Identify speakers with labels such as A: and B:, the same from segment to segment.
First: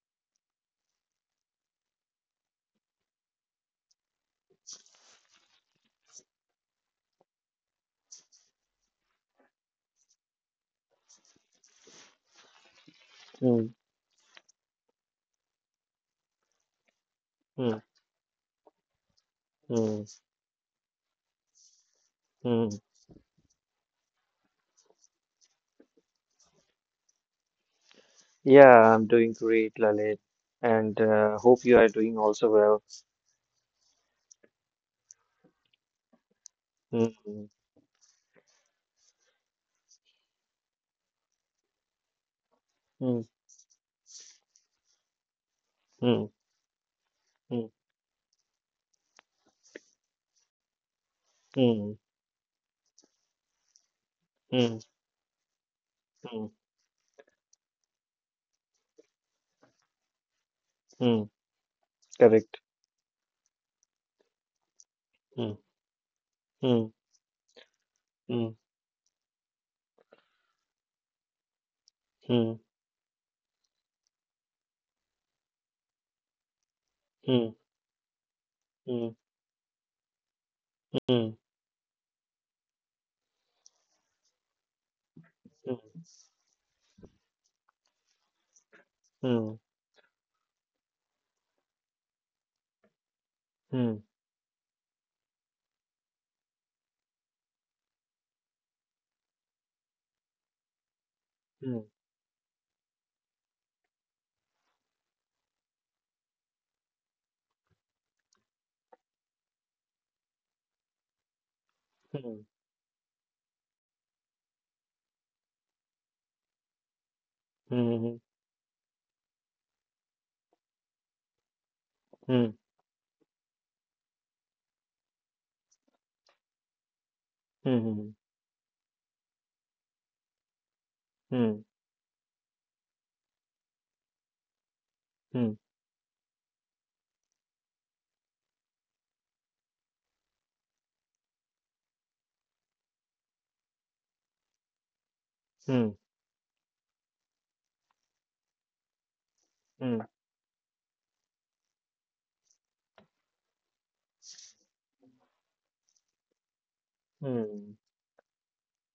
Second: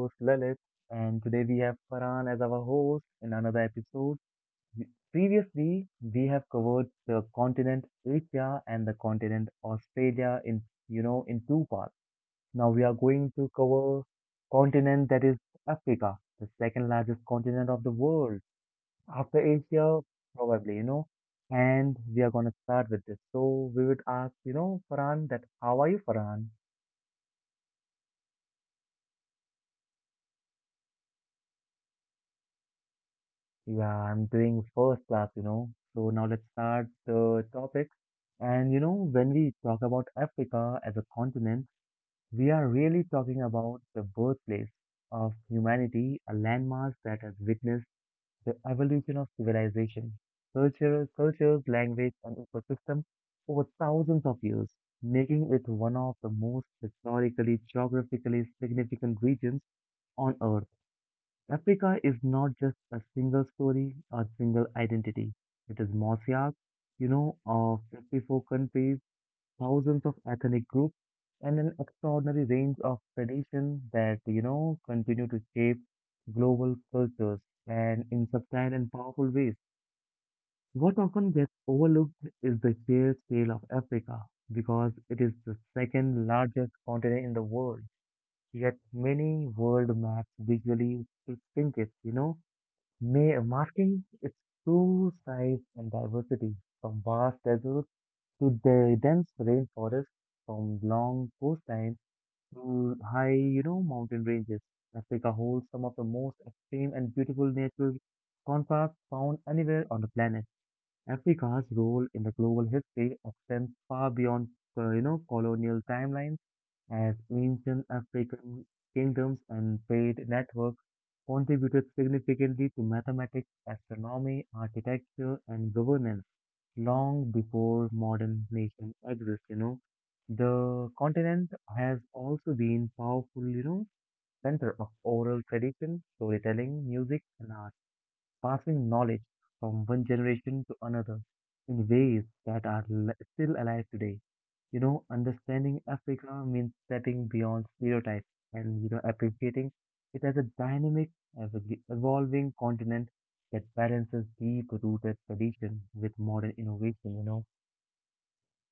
A: host Lalit, and today we have Farhan as our host in another episode. Previously, we have covered the continent Asia and the continent Australia in you know in two parts. Now we are going to
B: Mm,
A: cover continent that is Africa, the second largest continent
B: mm,
A: of the world after Asia,
B: mm,
A: probably. And we are gonna
B: mm.
A: start with this. So we would ask Farhan that how are you, Farhan?
B: Yeah, I'm doing great, Lalit, and hope you are doing also well.
A: Yeah, I'm doing first class. So now let's start the
B: Mm,
A: topic. And when we talk about Africa as a continent, we are really
B: mm,
A: talking about the birthplace of
B: mm,
A: humanity, a landmass that has
B: mm,
A: witnessed the evolution of civilization, culture, cultures,
B: mm,
A: language, and ecosystem over thousands of
B: mm,
A: years, making it one of
B: mm,
A: the
B: mm,
A: most historically, geographically significant regions on Earth.
B: mm.
A: Africa is
B: Correct.
A: not just a single story or single identity.
B: Mm,
A: It is mosaic,
B: mm,
A: of
B: mm,
A: 54 countries, thousands of ethnic groups, and an extraordinary
B: mm,
A: range of traditions that continue to shape global
B: mm,
A: cultures and in subtle and
B: mm,
A: powerful ways. What
B: mm,
A: often gets overlooked is the sheer scale of Africa because it is the
B: mm,
A: second largest continent in the world. Yet
B: mm,
A: many world maps visually distinct it,
B: mm,
A: Masking its true size and diversity, from vast deserts to the dense rainforests, from long
B: mm,
A: coastlines to high, mountain ranges. Africa holds some of the most extreme and beautiful natural contrasts found anywhere on the planet. Africa's role in
B: mm,
A: the global history extends far beyond, colonial timelines as ancient
B: mm,
A: African kingdoms and trade networks contributed
B: mm, mm,
A: significantly to mathematics, astronomy, architecture, and governance long before
B: mm,
A: modern nations exist. The
B: mm, mm,
A: continent has also been powerful, center of
B: mm,
A: oral tradition, storytelling, music, and art passing knowledge from one generation to another in ways that are still alive today. You know,
B: mm,
A: understanding Africa means stepping beyond stereotypes and, appreciating
B: mm,
A: it as a dynamic, as a evolving continent that balances deep-rooted tradition with modern innovation.
B: mm.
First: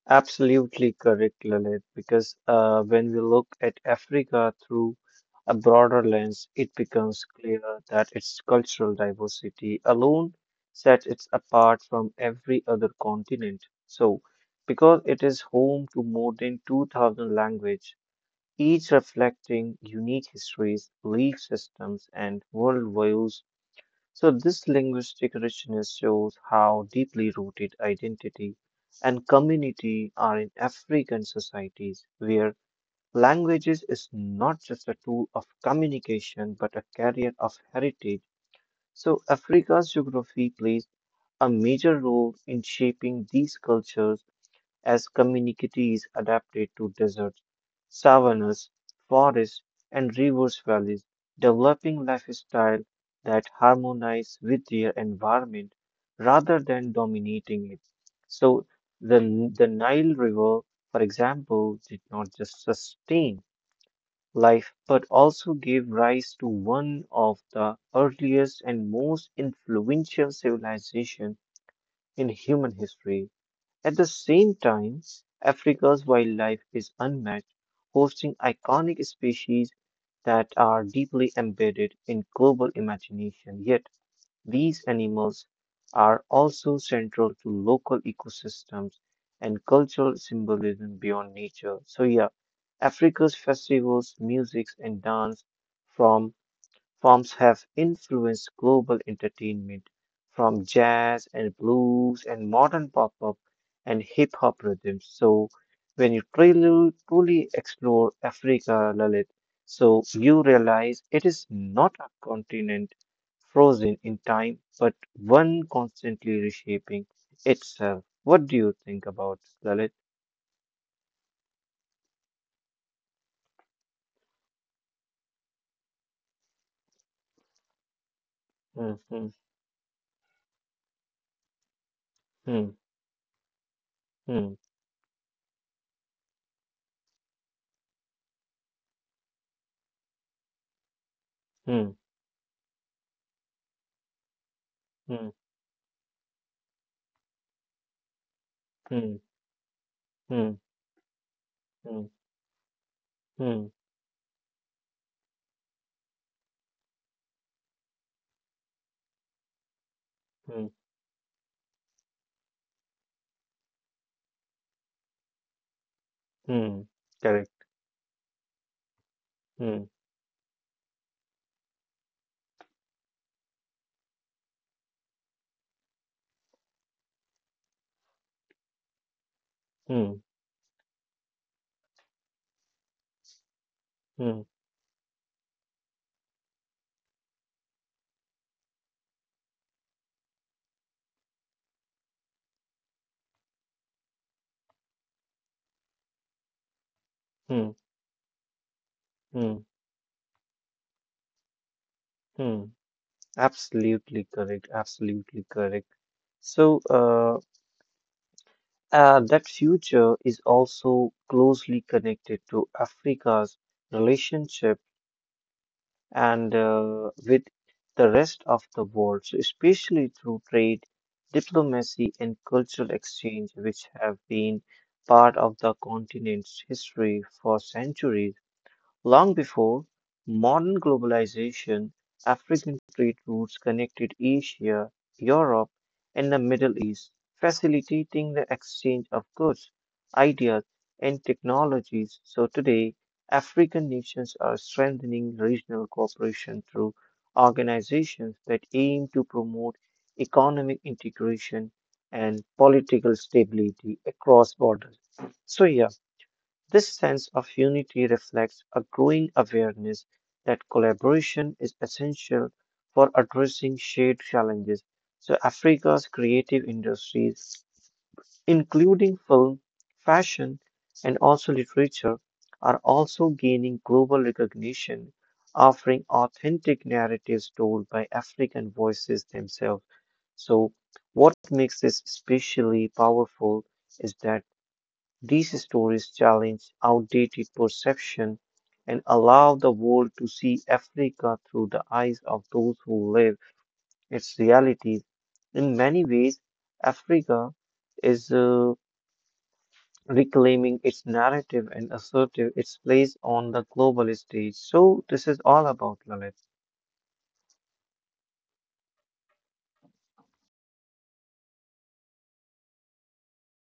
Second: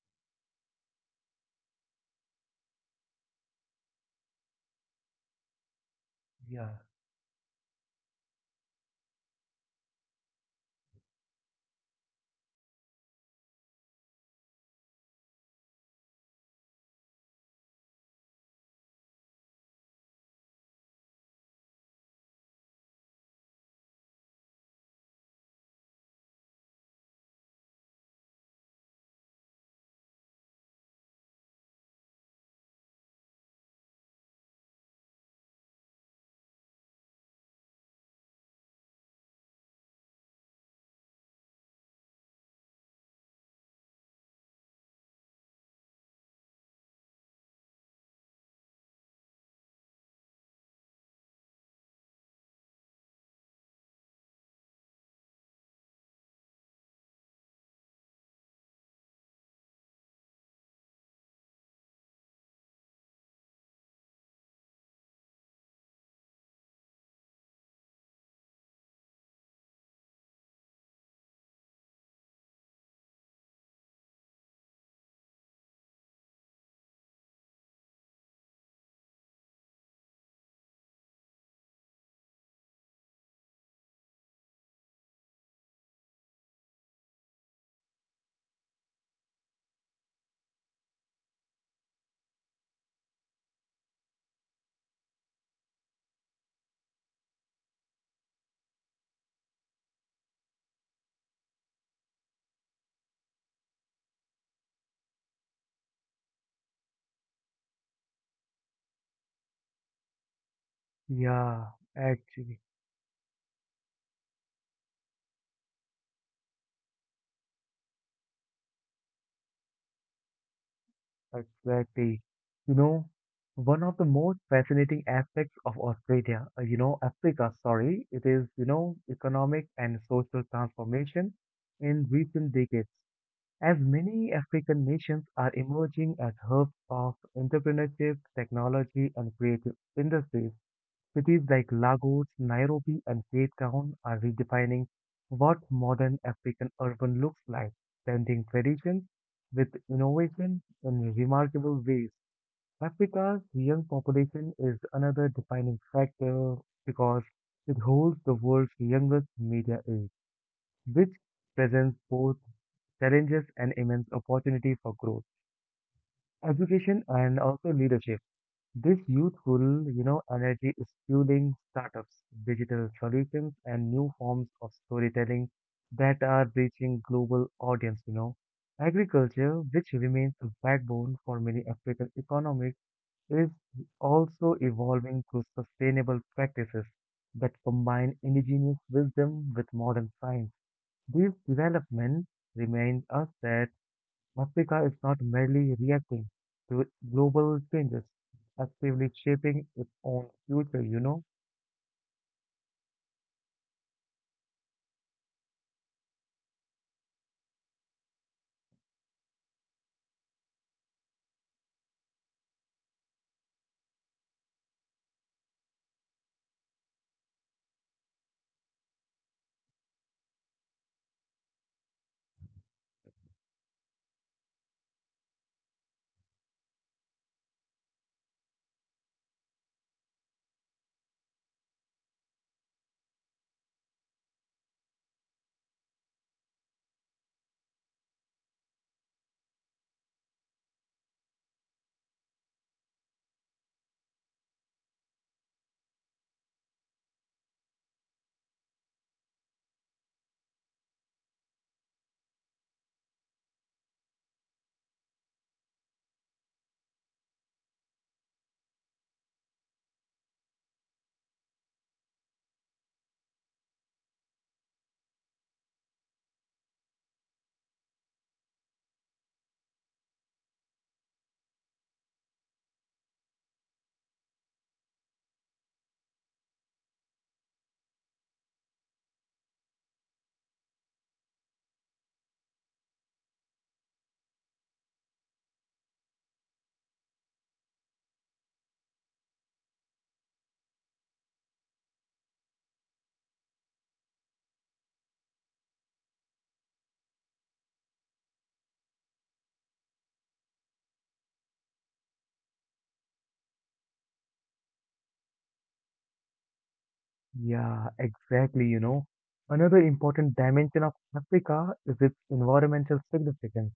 B: Absolutely correct, Lalit, because when we look at Africa through a broader lens,
A: Yeah,
B: it becomes clear that its cultural diversity alone sets it apart from every other continent. So, because it is home to more than 2,000 languages, each reflecting unique histories, belief systems, and worldviews. So, this linguistic richness shows how deeply rooted identity and community are in African societies, where languages is not just a tool of communication but a carrier of heritage. So, Africa's geography plays a major role in shaping these cultures as communities adapted to deserts, savannas, forests, and rivers valleys, developing lifestyle that harmonize with their environment rather than dominating it. So the Nile River, for example, did not just sustain life but also gave rise to one of the earliest and most influential civilizations in human history. At the same time, Africa's wildlife is unmatched, hosting iconic species that are deeply embedded in global imagination. Yet, these animals are also central to local ecosystems and cultural symbolism beyond nature. So, yeah, Africa's festivals, music, and dance from forms have influenced global entertainment, from jazz and blues and modern pop up and hip hop rhythms. So, when you truly, truly explore Africa, Lalit, so you realize it is
A: yeah,
B: not a
A: actually.
B: continent frozen in time, but one constantly reshaping itself. What do you think about Lalit?
A: Exactly. You know, one of the most fascinating aspects of Australia, Africa, sorry, it is,
B: Hmm, hmm,
A: economic and social transformation in recent decades, as many
B: hmm,
A: African nations are emerging as hubs of entrepreneurship, technology, and creative industries. Cities like
B: hmm,
A: Lagos, Nairobi, and Cape Town are redefining
B: hmm,
A: what modern African urban looks like, blending traditions
B: hmm,
A: with
B: hmm,
A: innovation
B: hmm,
A: in remarkable ways.
B: hmm,
A: Africa's
B: hmm,
A: young population is another defining factor because it holds the world's youngest media age,
B: hmm,
A: which presents both challenges and immense opportunity for growth,
B: hmm.
A: education, and also
B: Correct.
A: leadership. This youthful,
B: Hmm.
A: energy is fueling startups, digital solutions, and new forms of storytelling that are reaching global audience. Agriculture, which
B: Hmm.
A: remains the backbone for many African economies, is
B: Hmm.
A: also evolving through sustainable practices that combine indigenous wisdom with modern science. These developments remind us that Africa is not merely reacting to global
B: Hmm.
A: changes, it's actively
B: Hmm.
A: shaping its own future.
B: Mm. Absolutely correct. Absolutely correct. So, that future is also closely connected to Africa's relationship and with the rest of the world, so especially through trade, diplomacy, and cultural exchange, which have been part of the continent's history for centuries. Long before modern globalization, African trade routes connected Asia, Europe, and the Middle East, facilitating the exchange of goods, ideas, and technologies. So today, African nations are strengthening regional cooperation through organizations that aim to promote economic integration and political stability across borders. So, yeah. This sense of unity reflects a growing awareness that collaboration is essential for addressing shared challenges. So, Africa's creative industries, including film, fashion, and also literature, are also gaining global recognition, offering authentic narratives told by African voices themselves. So, what makes this especially powerful is that these stories challenge outdated perception and allow the world to see Africa through the eyes of those who live its realities. In many ways, Africa is reclaiming its narrative and assertive its place on the global stage. So this is all about Lalit.
A: Yeah, exactly. Another important dimension of Africa is its environmental significance,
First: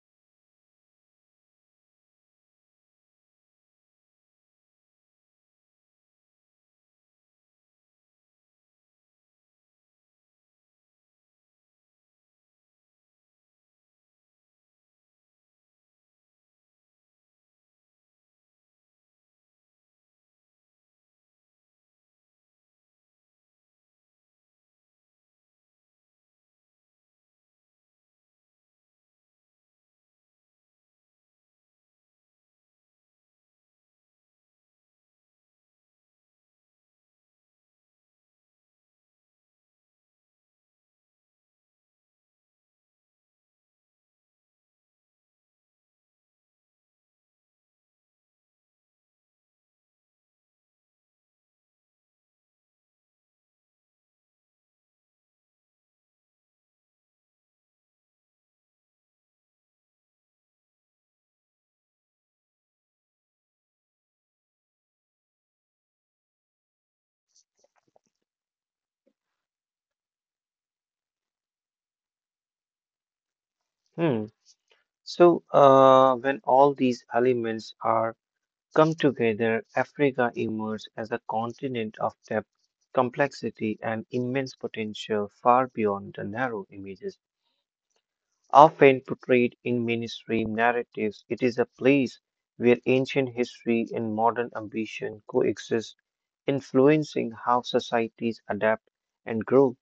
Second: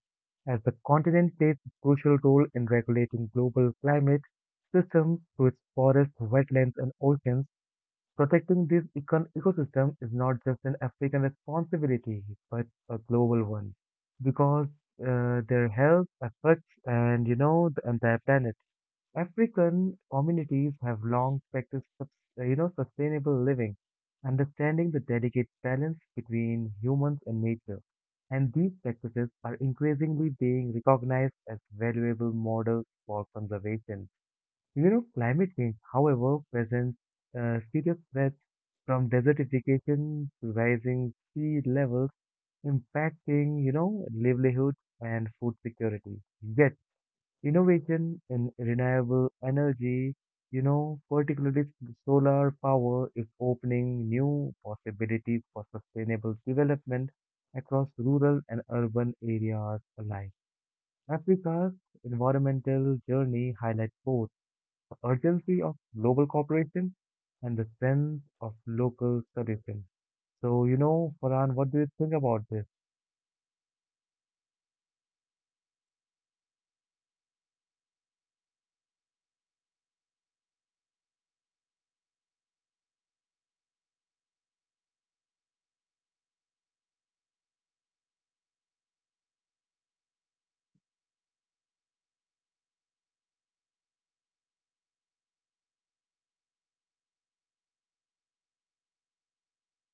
A: as the continent plays a crucial role in regulating global climate systems through its forests, wetlands, and oceans. Protecting this ecosystem is not just an African responsibility, but a global one, because their health affects and the entire planet. African communities have long practiced sustainable living, understanding the delicate balance between humans and nature, and these practices are increasingly being recognized as valuable models for conservation. You know, climate change, however, presents serious threats from desertification to rising sea levels, impacting, livelihoods and food security. Yet, innovation in renewable energy, particularly solar power, is opening new possibilities for sustainable development across rural and urban areas alike. Africa's environmental journey highlights both the urgency of global cooperation, and the strength of local solutions. So, Farhan, what do you think about this?
B: Hmm. So when all these elements are come together, Africa emerged as a continent of depth, complexity, and immense potential far beyond the narrow images often portrayed in mainstream narratives. It is a place where ancient history and modern ambition coexist, influencing how societies adapt and grow.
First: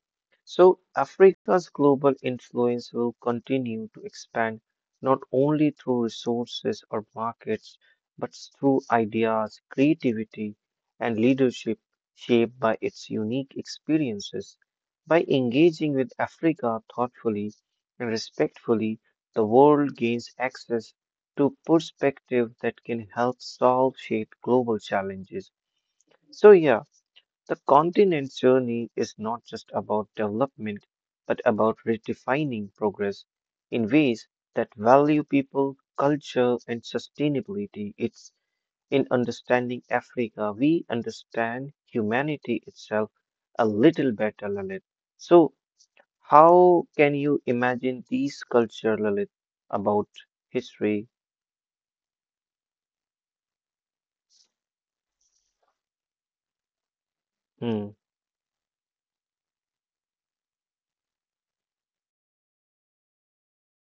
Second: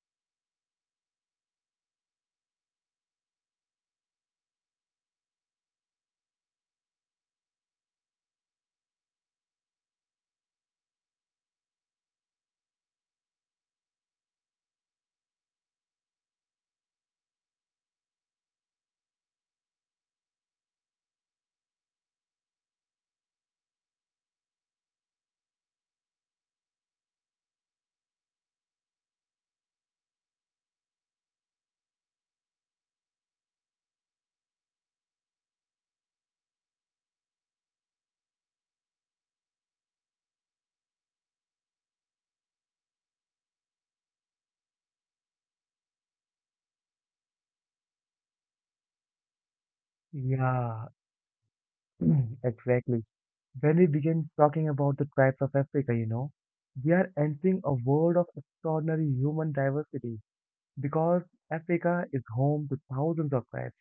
B: So, Africa's global influence will continue to expand not only through resources or markets, but through ideas, creativity, and leadership shaped by its unique experiences. By engaging with Africa thoughtfully and respectfully, the world gains access to perspective that can help solve shape global challenges. So yeah, the continent's journey is not just about development, but about redefining progress in ways that value people, culture, and sustainability. It's in understanding Africa, we understand humanity itself a little better, Lalit. So how can you imagine these culture, Lalit, about
A: Yeah,
B: history?
A: exactly. When we begin talking about the tribes of Africa, we are entering a
B: Hmm,
A: world of extraordinary human diversity because Africa is home to thousands of tribes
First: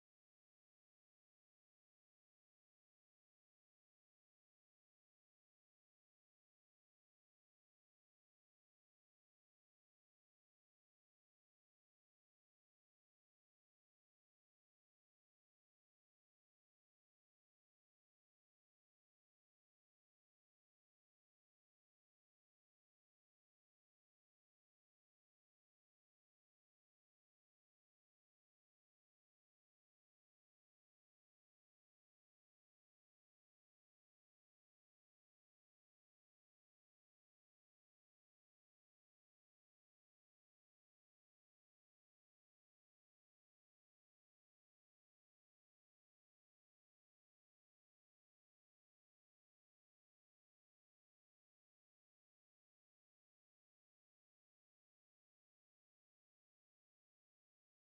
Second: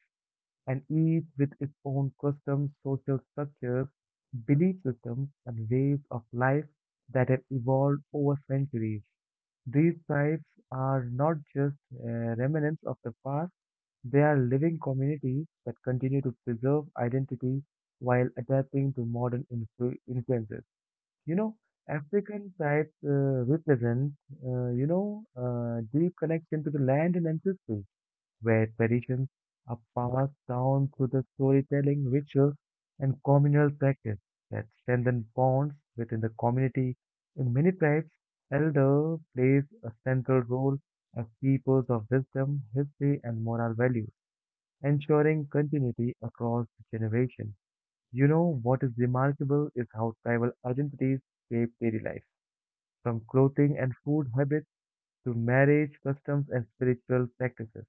A: and each with its own customs, social structures, belief systems, and ways of life that have evolved over centuries. These tribes are not just remnants of the past, they are living communities that continue to preserve identity while adapting to modern influences. You know, African tribes represent deep connection to the land and ancestry where traditions are passed down through the storytelling, rituals, and communal practice that strengthen bonds within the community. In many tribes, elder plays a central role as keepers of wisdom, history, and moral values, ensuring continuity across generations. You know what is remarkable is how tribal identities shape daily life, from clothing and food habits to marriage customs and spiritual practices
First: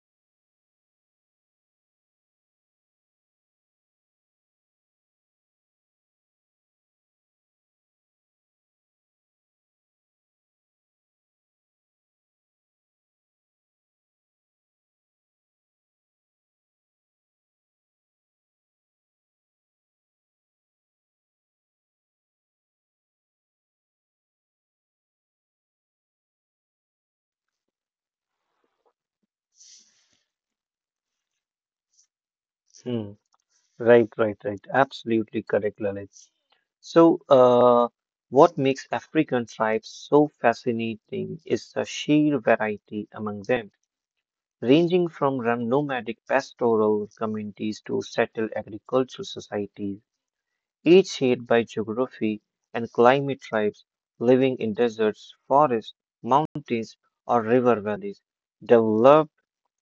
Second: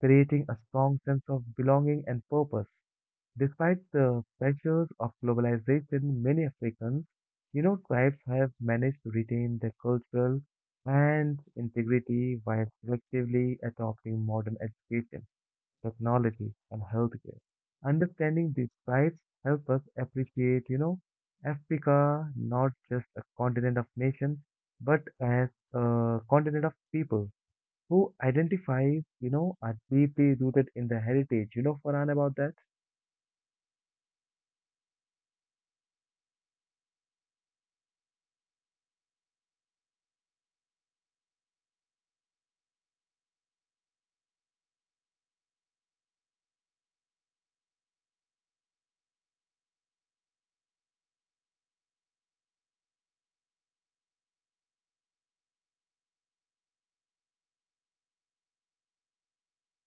A: creating a strong sense of belonging and purpose. Despite the pressures of globalization, many Africans, tribes have managed to retain their cultural and integrity while selectively adopting modern education, technology, and healthcare. Understanding these tribes help us appreciate, Africa not just a continent of nations, but as a continent of people who identifies, are deeply rooted in the heritage. You know, Farhan, about that?
B: hmm. Right, right, right. Absolutely correct, Lalit. So, what makes African tribes so fascinating is the sheer variety among them, ranging from nomadic pastoral communities to settled agricultural societies, each shaped by geography and climate. Tribes living in deserts, forests, mountains, or river valleys developed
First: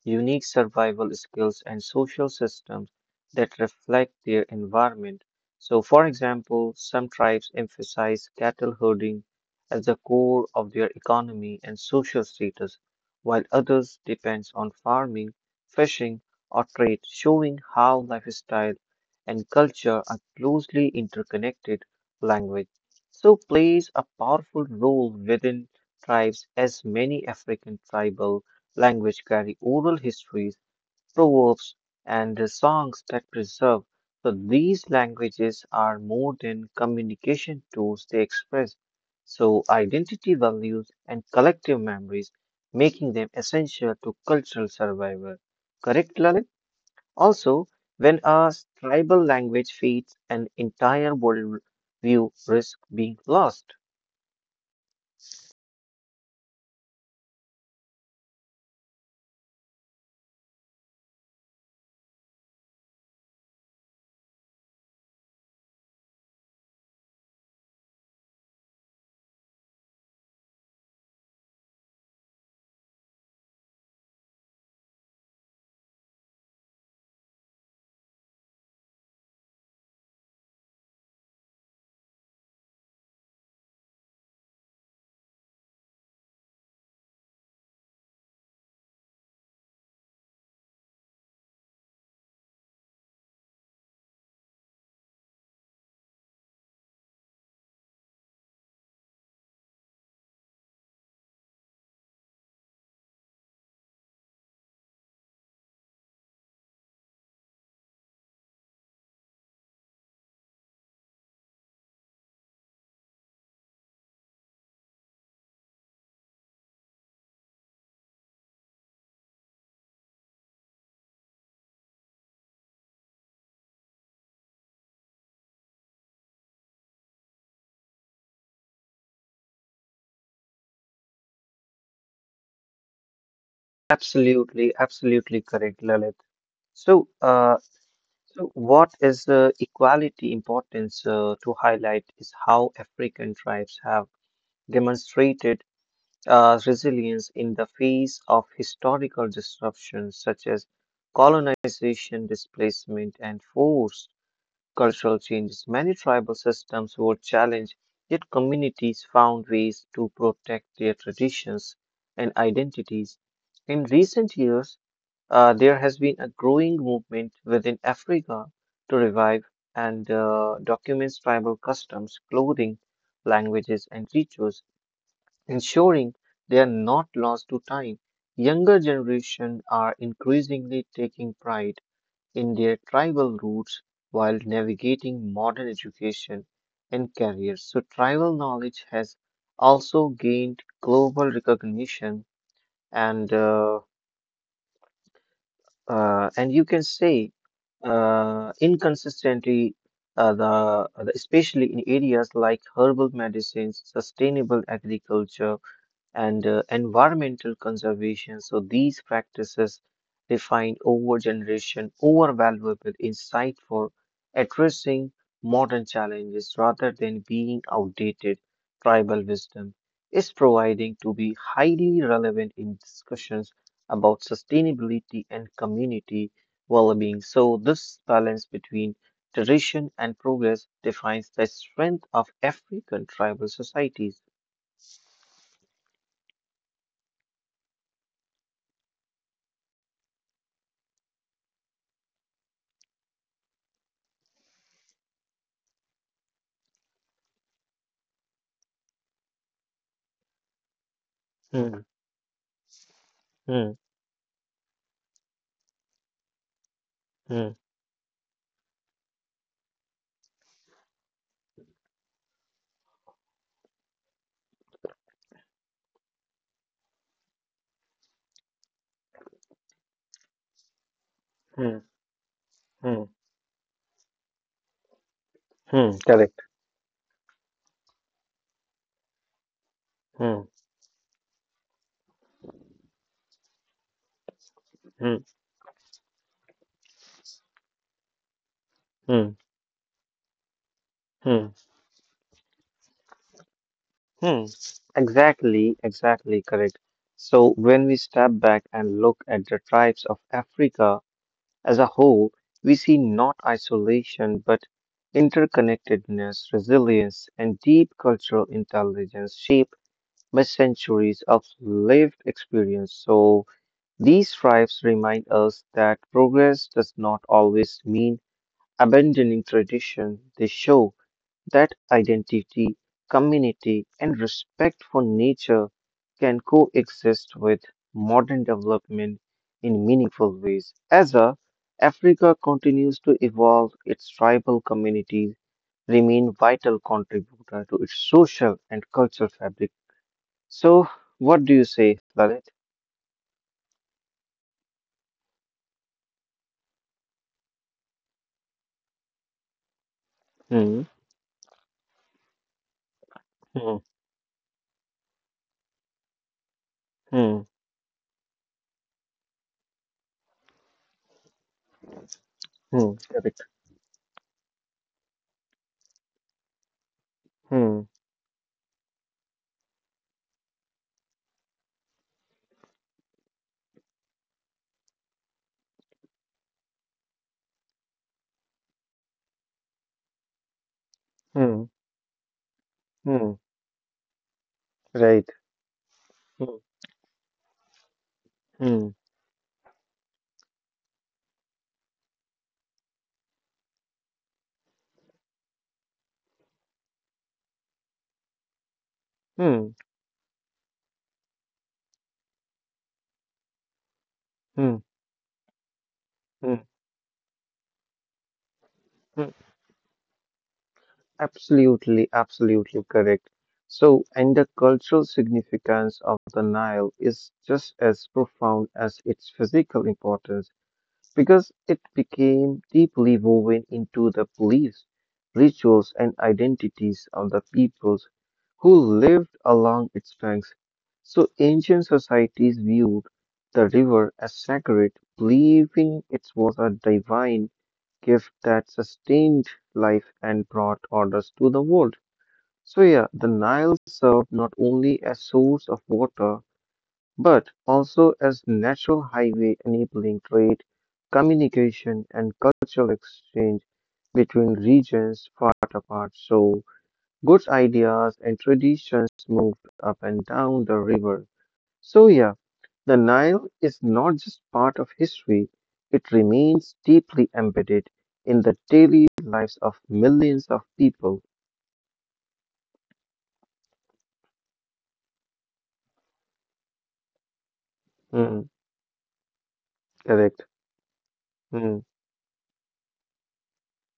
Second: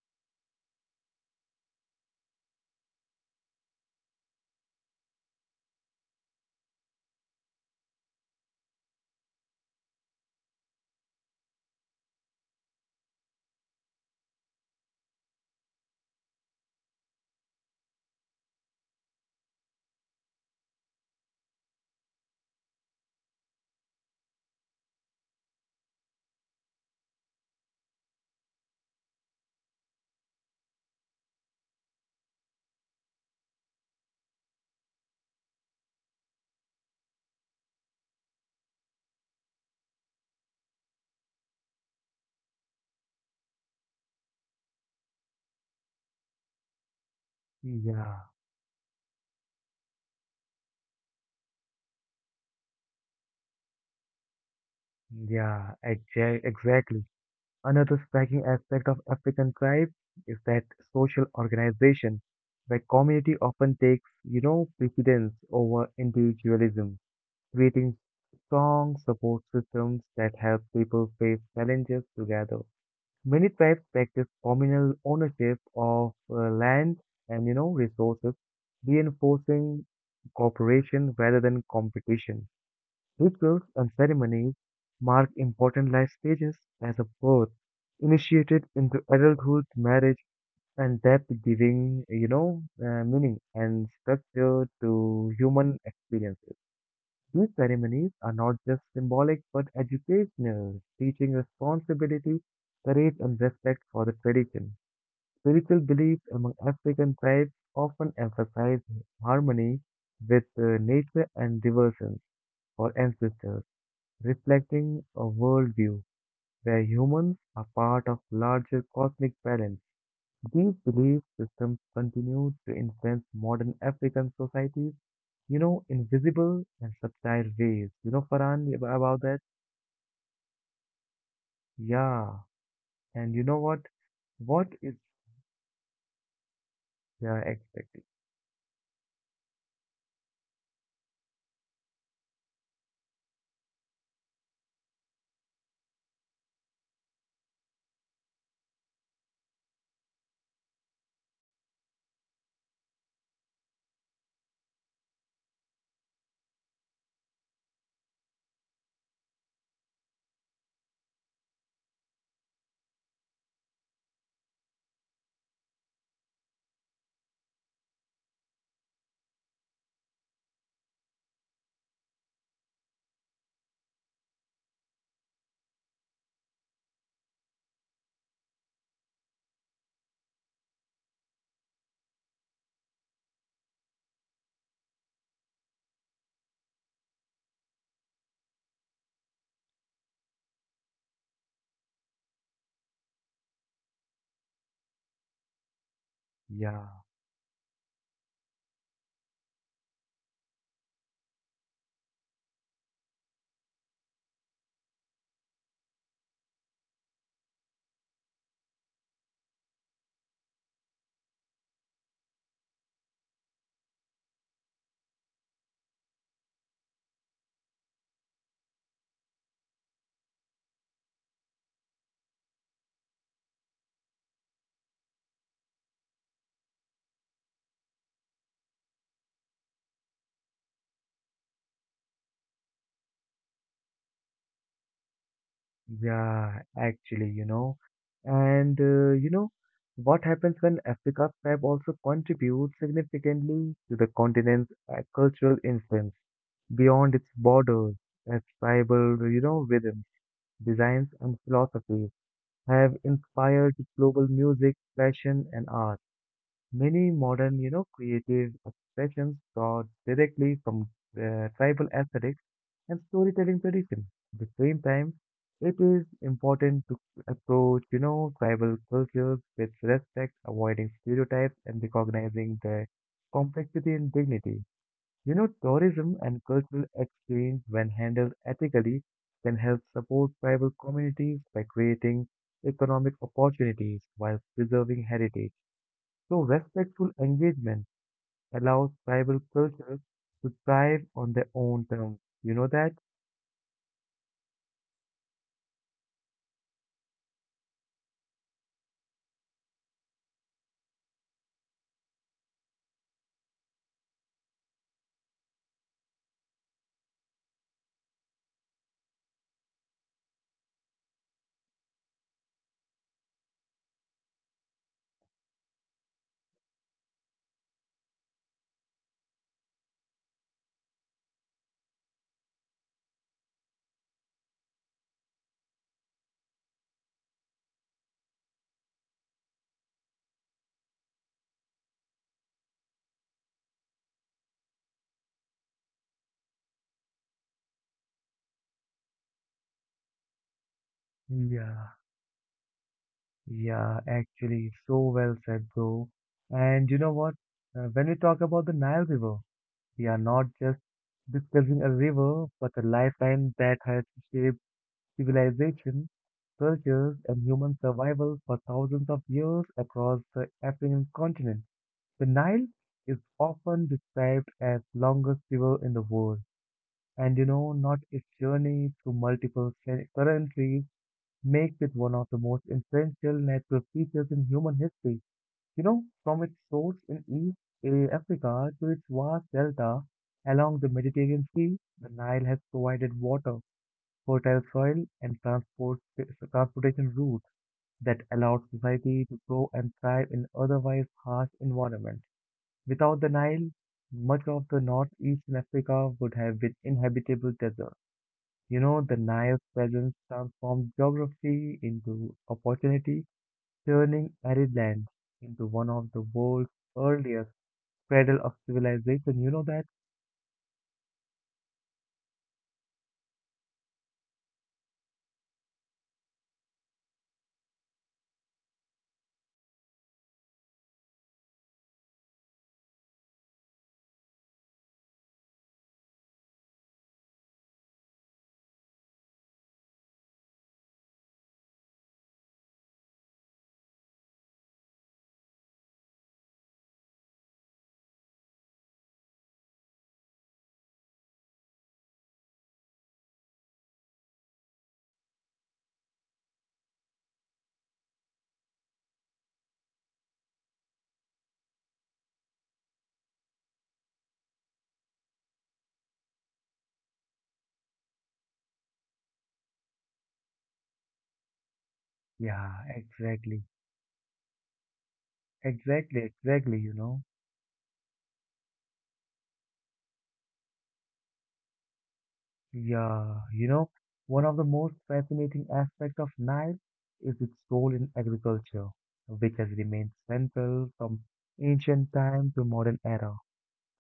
B: unique survival skills and social systems that reflect their environment. So, for example, some tribes emphasize cattle herding as the core of their economy and social status, while others depend on farming, fishing, or trade, showing how lifestyle and culture are closely interconnected. Language, so, plays a powerful role within tribes as many African tribal language carry oral histories, proverbs, and the songs that preserve. So these languages are more than communication tools, they express so identity values and collective memories, making them essential to cultural survival. Correct, Lalit? Also, when
A: Yeah,
B: a tribal language feeds an entire worldview, risk being lost.
A: exactly. Another striking aspect of African tribes is that social organization, where community often takes, precedence over individualism, creating strong support systems that help people face challenges together. Many tribes practice communal ownership of land and resources, reinforcing cooperation rather than competition. Rituals and ceremonies mark important life stages as a birth, initiated into adulthood, marriage, and death, giving meaning and structure to human experiences. These ceremonies are not just symbolic but educational, teaching responsibility, courage, and respect for the tradition. Spiritual beliefs among African tribes often emphasize harmony with nature and devotion for ancestors, reflecting a worldview where humans are part of larger cosmic balance. These belief systems continue to influence modern African societies invisible and subtle ways. You know, Farhan, about that? Yeah. And you know what?
B: Absolutely,
A: What is
B: absolutely correct, Lalit. So,
A: yeah,
B: uh,
A: expected?
B: So, what is equality importance to highlight is how African tribes have demonstrated resilience in the face of historical disruptions such as colonization, displacement, and forced cultural changes. Many tribal systems were challenged, yet communities found ways to protect their traditions and identities. In recent years, there has been a growing movement within Africa to revive and documents tribal customs, clothing, languages, and rituals, ensuring they are not lost to time. Younger generations are increasingly taking pride in their tribal roots while navigating modern education and careers. So, tribal knowledge has also gained global recognition and uh, and you can
A: Yeah.
B: say inconsistently, the especially in areas like herbal medicines sustainable agriculture and environmental conservation. So these practices define over generation over valuable insight for addressing modern challenges. Rather than being outdated tribal wisdom, is providing to be highly relevant in discussions about sustainability and community well-being. So this balance between tradition and progress defines the strength of African tribal societies.
A: Yeah, actually. And, what happens when Africa's fab also contributes significantly to the continent's cultural influence beyond its borders, as tribal, rhythms, designs, and
B: Hmm,
A: philosophies have
B: hmm,
A: inspired global music, fashion, and art. Many
B: hmm.
A: modern, creative expressions draw directly from tribal aesthetics and storytelling tradition. At the same time, it is important to approach, tribal cultures with respect, avoiding stereotypes
B: Hmm,
A: and recognizing their
B: hmm,
A: complexity and dignity. You know,
B: hmm,
A: tourism
B: correct.
A: and cultural exchange, when handled ethically, can help
B: Hmm,
A: support tribal communities by creating economic opportunities while preserving
B: hmm,
A: heritage. So respectful engagement allows
B: hmm,
A: tribal cultures to thrive on
B: hmm,
A: their own terms. You know that?
B: hmm. Exactly, exactly correct. So when we step back and look at the tribes of Africa as a whole, we see not isolation but interconnectedness, resilience, and deep cultural intelligence shaped by centuries of lived experience. So these tribes remind us that progress does not always mean abandoning tradition. They show that identity, community, and respect for nature can coexist with modern development in meaningful ways. Africa continues to evolve, its tribal communities remain vital contributor to its social and cultural fabric. So, what do you
A: Yeah,
B: say, Lalit?
A: yeah, actually, so well said, bro. And you know what? When we talk about the Nile River, we are not just
B: Hmm,
A: discussing a river, but a lifeline that
B: hmm,
A: has shaped civilization, cultures, and
B: hmm,
A: human survival for thousands of years across the African continent. The Nile
B: hmm,
A: is
B: correct.
A: often described as longest river in the world and
B: Hmm,
A: not its journey through multiple currently makes it one of the most influential natural features in human history. You know, from its source in East Africa to its vast delta along the Mediterranean
B: hmm,
A: Sea, the Nile has provided
B: hmm,
A: water, fertile soil,
B: right.
A: and
B: Hmm,
A: transportation routes that allowed
B: hmm,
A: society to grow and thrive in otherwise harsh environment. Without the Nile, much of the northeastern Africa would have been inhabitable desert the Naya's
B: hmm,
A: presence transformed geography into opportunity, turning
B: hmm,
A: arid lands into one of the
B: hmm.
A: world's earliest cradle of civilization. You know that?
B: Absolutely, absolutely correct. So, and the cultural significance of the Nile is just as profound as its physical importance because it became deeply woven into the beliefs, rituals, and identities of the peoples who lived along its banks. So ancient societies viewed the river as sacred, believing it was a divine gift that sustained life and brought orders to the world. So yeah, the Nile served not only as source of water but also as natural highway enabling trade, communication and cultural exchange between regions far apart. So goods ideas and traditions moved up and down the river. So yeah,
A: Yeah,
B: the Nile
A: exactly.
B: is not just part of history, it
A: Exactly,
B: remains
A: exactly, you know.
B: deeply embedded in the daily lives of millions of people.
A: Yeah, one of the most fascinating aspects of Nile is its role in
B: Hmm,
A: agriculture, which has remained
B: correct.
A: central from
B: Hmm,
A: ancient time to modern era.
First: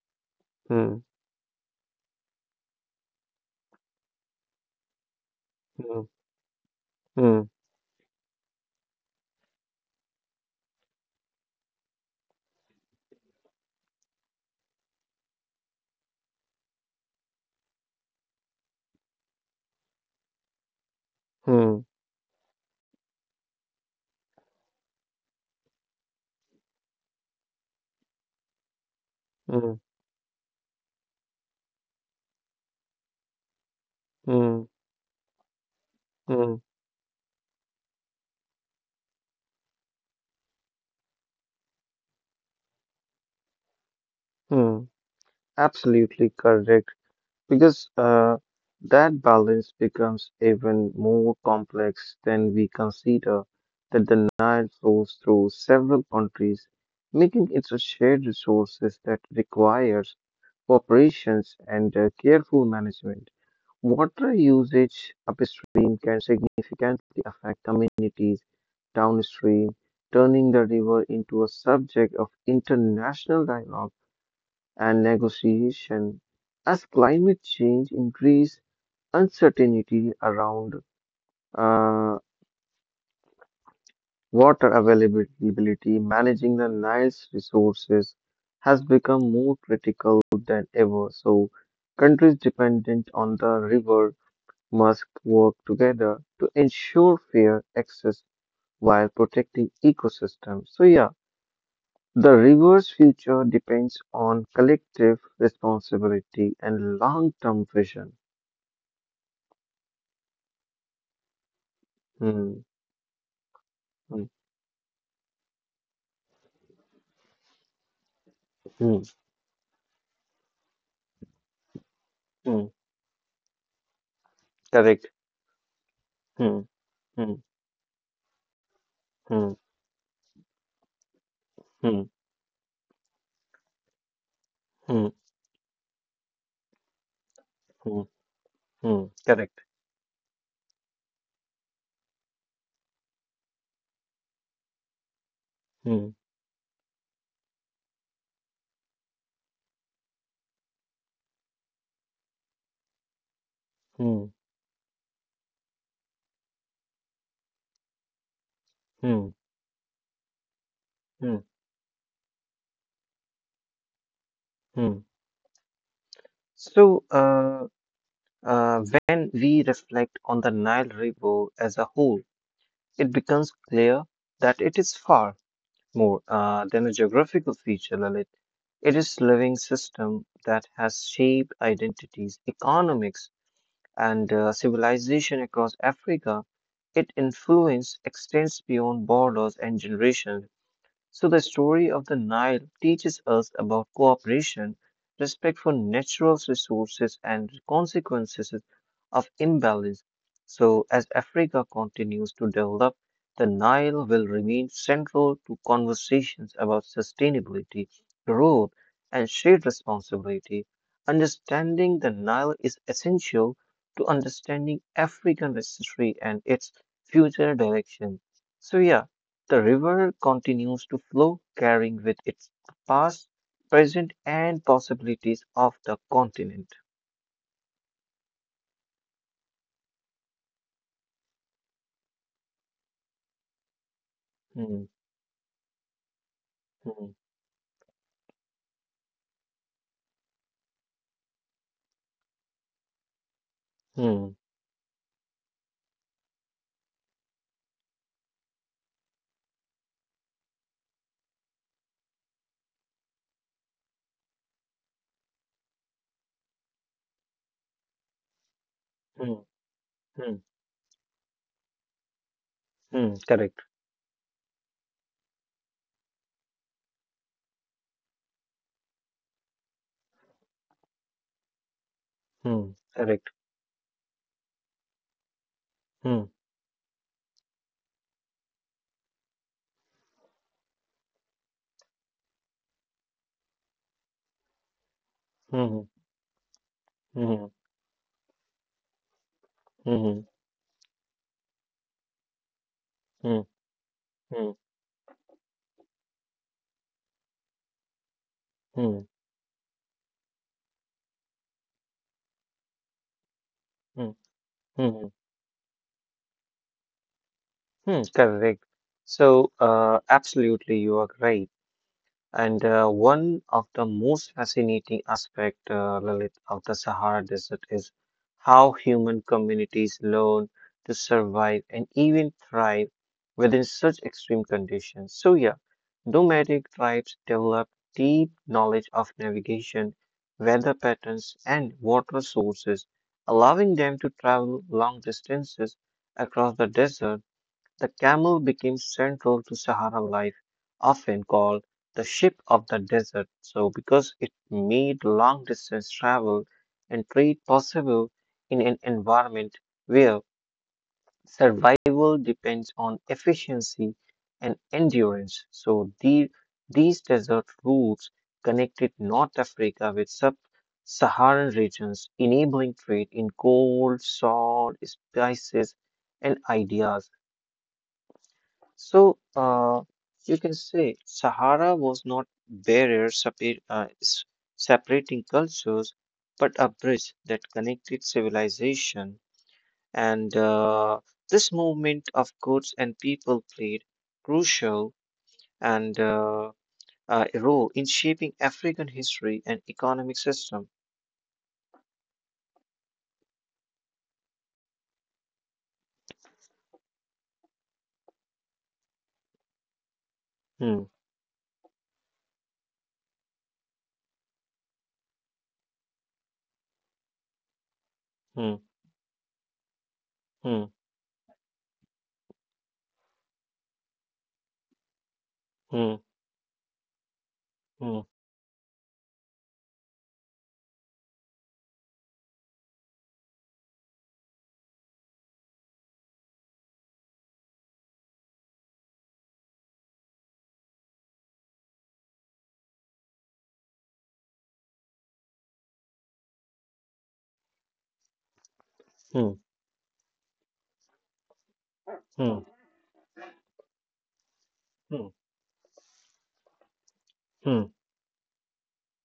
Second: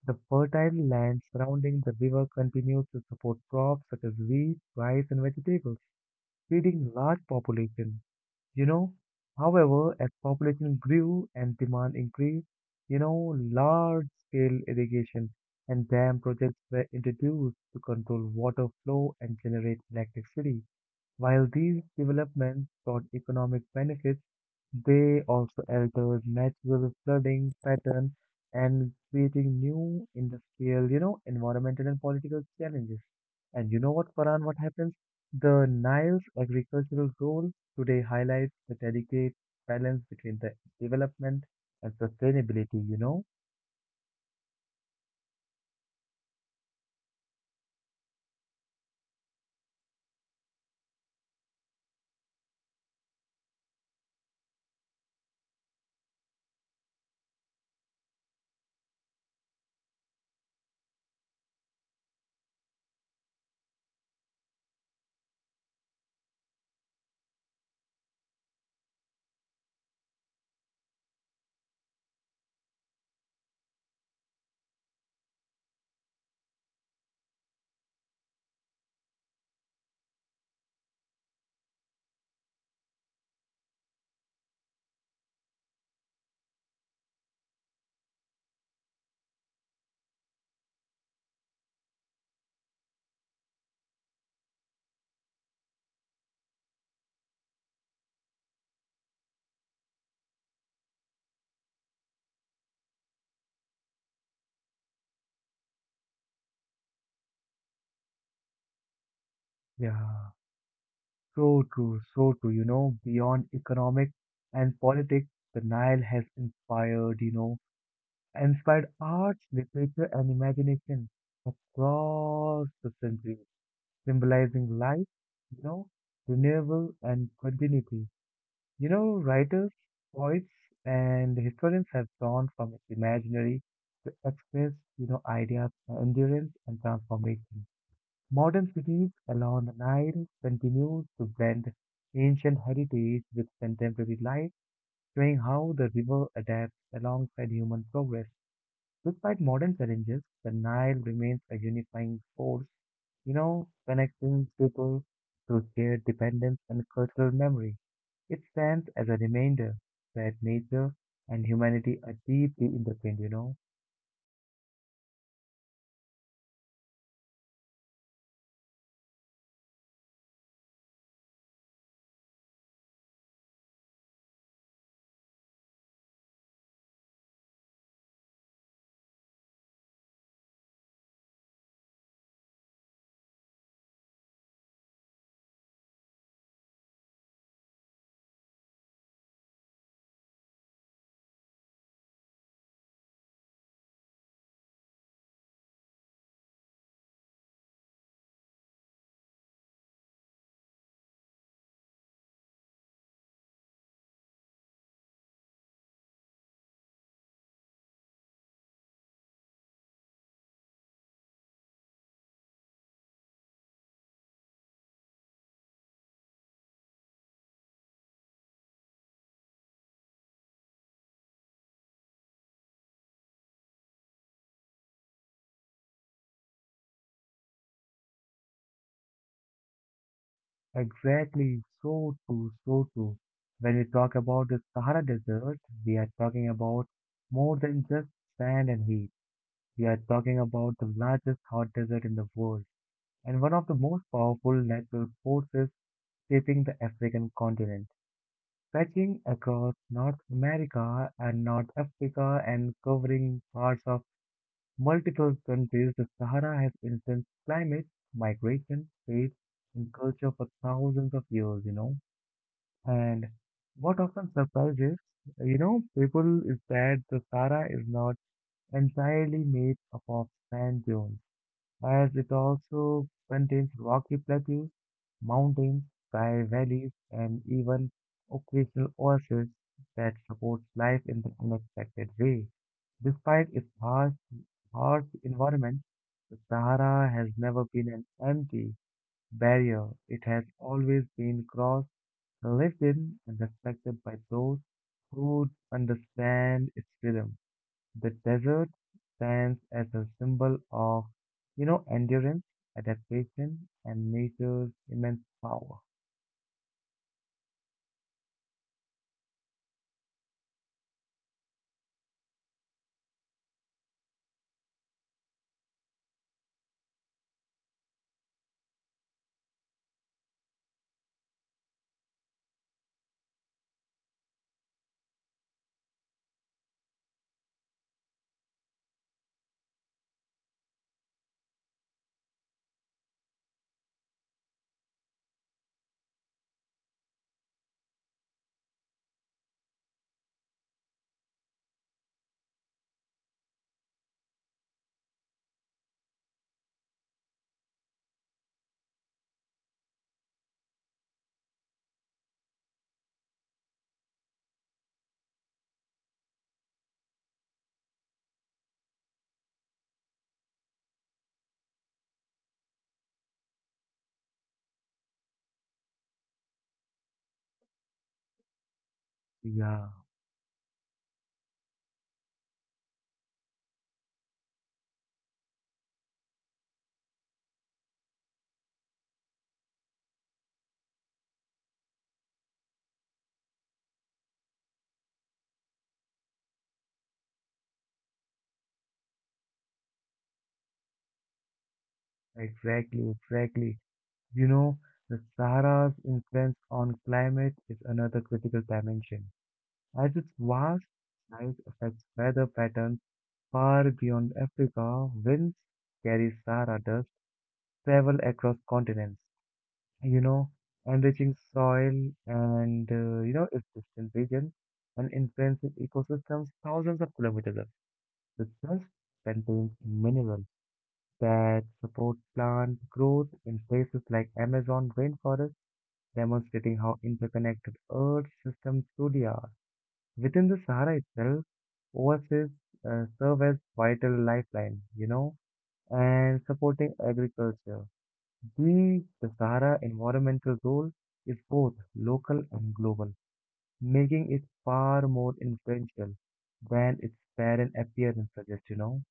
A: The fertile
B: hmm,
A: land surrounding the river continues to support crops such as wheat, rice, and vegetables,
B: hmm,
A: feeding large
B: hmm,
A: population. You know, however, as population grew and demand increased, large-scale irrigation and dam projects were introduced to control water flow and generate electricity. While these
B: hmm,
A: developments brought economic benefits, they also altered natural flooding pattern and creating
B: hmm,
A: new industrial, environmental and political challenges. And you know what, Farhan, what
B: hmm,
A: happens? The Nile's
B: hmm,
A: agricultural role today highlights the delicate balance between the development and sustainability.
B: hmm. Absolutely correct, because that balance becomes even more complex than we consider that the Nile flows through several countries, making it a shared resource that requires cooperation and careful management. Water usage upstream can significantly affect communities downstream, turning the river into a subject of international dialogue and negotiation. As climate change increase uncertainty around uh, water availability, managing the Nile's resources has become more critical than ever. So countries dependent on the river must work together to ensure fair access while protecting ecosystems. So yeah, the river's future depends on collective responsibility and long-term vision.
A: Yeah, so true,
B: Mm,
A: beyond economic
B: mm,
A: and politics, the Nile has inspired, inspired
B: mm,
A: arts, literature, and imagination across
B: mm,
A: the centuries, symbolizing life,
B: correct.
A: you know,
B: Mm,
A: renewal, and
B: mm,
A: continuity. You know,
B: mm,
A: writers, poets, and historians have
B: mm,
A: drawn from its imaginary to express,
B: mm,
A: ideas of endurance and transformation.
B: mm,
A: Modern cities
B: mm, correct.
A: along the Nile continue to blend ancient heritage with contemporary life, showing how the
B: Mm,
A: river adapts alongside human progress. Despite modern challenges, the Nile remains a unifying force,
B: mm,
A: connecting people through shared dependence and cultural memory. It stands as a
B: mm,
A: reminder that nature and
B: mm,
A: humanity are deeply intertwined.
B: mm. So, uh, when we reflect on the Nile River as a whole, it becomes clear that it is far more than a geographical feature, Lalit. It is living system that has shaped identities, economics, and civilization across Africa. Its influence extends beyond borders and generations. So, the story of the Nile teaches us about cooperation, respect for natural resources, and consequences of imbalance. So, as Africa continues to develop, the Nile will remain central to conversations about sustainability, growth, and shared responsibility. Understanding the Nile is essential to understanding African history and its future direction. So, yeah. The river continues to flow, carrying with its past, present, and possibilities of the continent.
A: Exactly, so true, so true. When we talk about the
B: Hmm,
A: Sahara Desert, we are talking about
B: hmm,
A: more than just sand and heat. We are talking about the largest hot desert in the world and one of the most
B: hmm,
A: powerful natural forces sweeping the African continent, stretching across North America and North Africa and covering parts of multiple countries. The Sahara has influenced climate, migration, faith,
B: hmm,
A: and culture for
B: hmm,
A: thousands of years.
B: hmm,
A: And
B: correct.
A: what often surprises people is that the Sahara is not entirely made up of sand dunes as it
B: Hmm,
A: also
B: correct.
A: contains rocky plateaus, mountains,
B: Hmm,
A: dry valleys, and even occasional oases that supports life in the unexpected way. Despite its harsh environment,
B: hmm,
A: the Sahara has
B: hmm,
A: never been an empty barrier. It
B: hmm,
A: has always been crossed, lived in, and
B: hmm, hmm,
A: respected by those
B: hmm,
A: who understand its rhythm. The desert
B: hmm,
A: stands as a symbol of endurance, adaptation, and
B: hmm,
A: nature's
B: hmm, hmm,
A: immense power.
B: hmm, correct. So, absolutely, you are right. And one of the most fascinating aspect, Lalit, of the Sahara Desert is how human communities learn to survive and even thrive within such extreme conditions. So yeah, nomadic tribes develop deep knowledge of navigation, weather patterns, and water sources, allowing them to travel long distances across the desert. The camel became central to Saharan life, often called the ship of the desert. So, because it made long distance travel and trade possible in an environment where survival depends on efficiency and endurance. So, these desert routes connected North Africa with sub Saharan regions, enabling trade in gold, salt, spices, and ideas. So,
A: Yeah,
B: you can say Sahara was not barrier separating cultures, but a bridge that connected civilization. And this movement of goods and people played crucial and role in shaping African history and economic system.
A: exactly, exactly. You know, the Sahara's influence on climate is another critical dimension, as its
B: Hmm,
A: vast size affects weather patterns far beyond Africa. Winds carry Sahara dust, travel
B: hmm,
A: across continents, you know,
B: hmm,
A: enriching soil and its distant regions and influences
B: hmm,
A: ecosystems thousands of kilometers away.
B: hmm,
A: The dust contains minerals that support plant growth in places like Amazon rainforest, demonstrating how interconnected Earth systems truly are. Within the Sahara itself, oases serve as vital lifelines, and supporting agriculture. The
B: hmm,
A: Sahara environmental role is both local
B: hmm,
A: and global, making it far
B: hmm,
A: more influential than its
B: hmm.
A: barren appearance suggests.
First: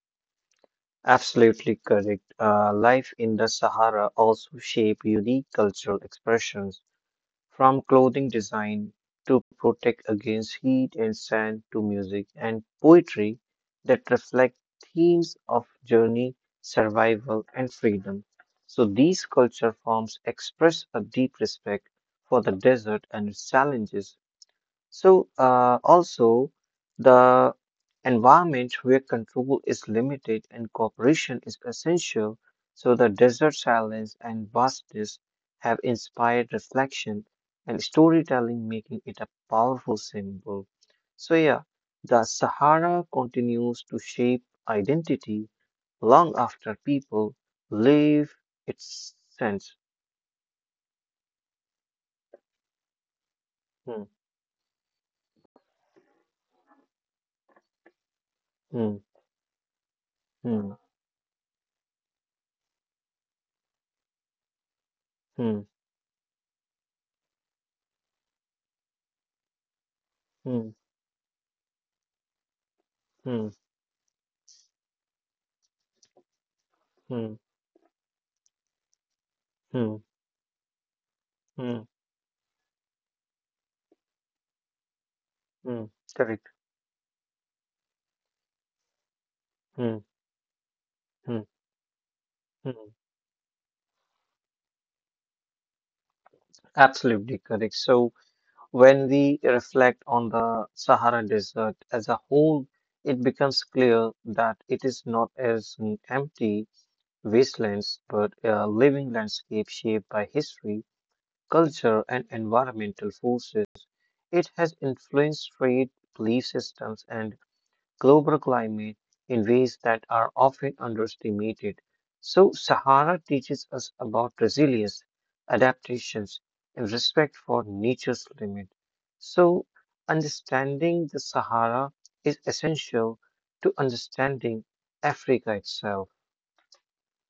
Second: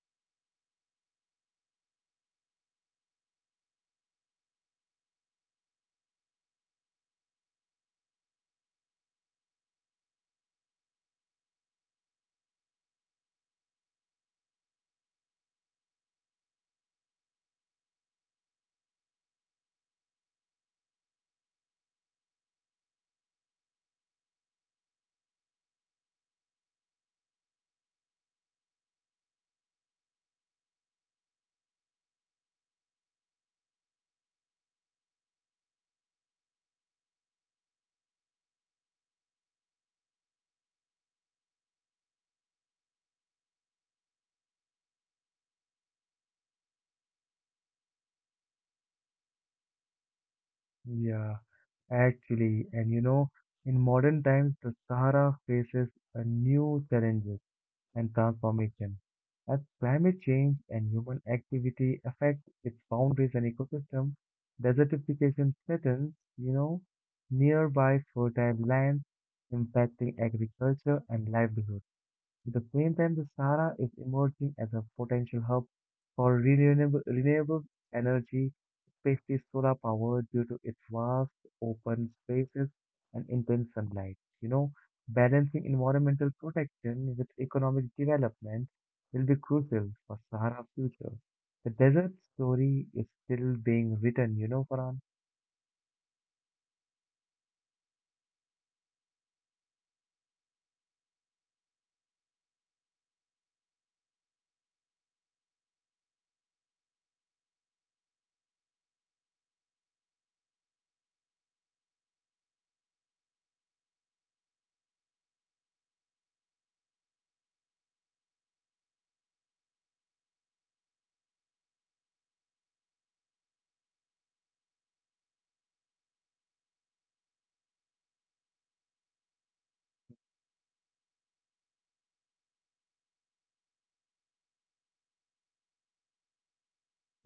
B: Absolutely correct. Life in the Sahara also shape unique cultural expressions, from clothing design to protect against heat and sand to music and poetry that reflect themes of journey, survival, and freedom. So these culture forms express a deep respect for the desert and its challenges, so, also, the environment where control is limited and cooperation is essential. So, the desert silence and vastness have inspired reflection and storytelling, making it a powerful symbol. So, yeah, the Sahara continues to shape identity long after people leave its sense.
A: Yeah, actually, and in
B: Hmm,
A: modern times, the Sahara faces a new challenge and
B: hmm,
A: transformation. As climate change
B: hmm,
A: and human activity affect its boundaries and ecosystem, desertification
B: hmm,
A: threatens, you know, nearby fertile lands, impacting
B: hmm,
A: agriculture and livelihoods. At the same time, the
B: hmm,
A: Sahara is emerging as a potential hub for renewable,
B: hmm,
A: renewable energy, especially solar
B: hmm,
A: power, due to its vast
B: hmm.
A: open spaces and intense sunlight. Balancing
B: Mm,
A: environmental
B: correct.
A: protection with economic development will be crucial
B: Mm,
A: for Sahara's future.
B: mm,
A: The desert story
B: mm.
A: is still being written, Farhan.
B: Absolutely correct. So when we reflect on the Sahara Desert as a whole, it becomes clear that it is not as an empty wastelands, but a living landscape shaped by history, culture, and environmental forces. It has influenced trade, belief systems, and global climate in ways that are often underestimated. So, Sahara teaches us about resilience, adaptations, and respect for nature's limit. So, understanding the Sahara is essential to understanding Africa itself.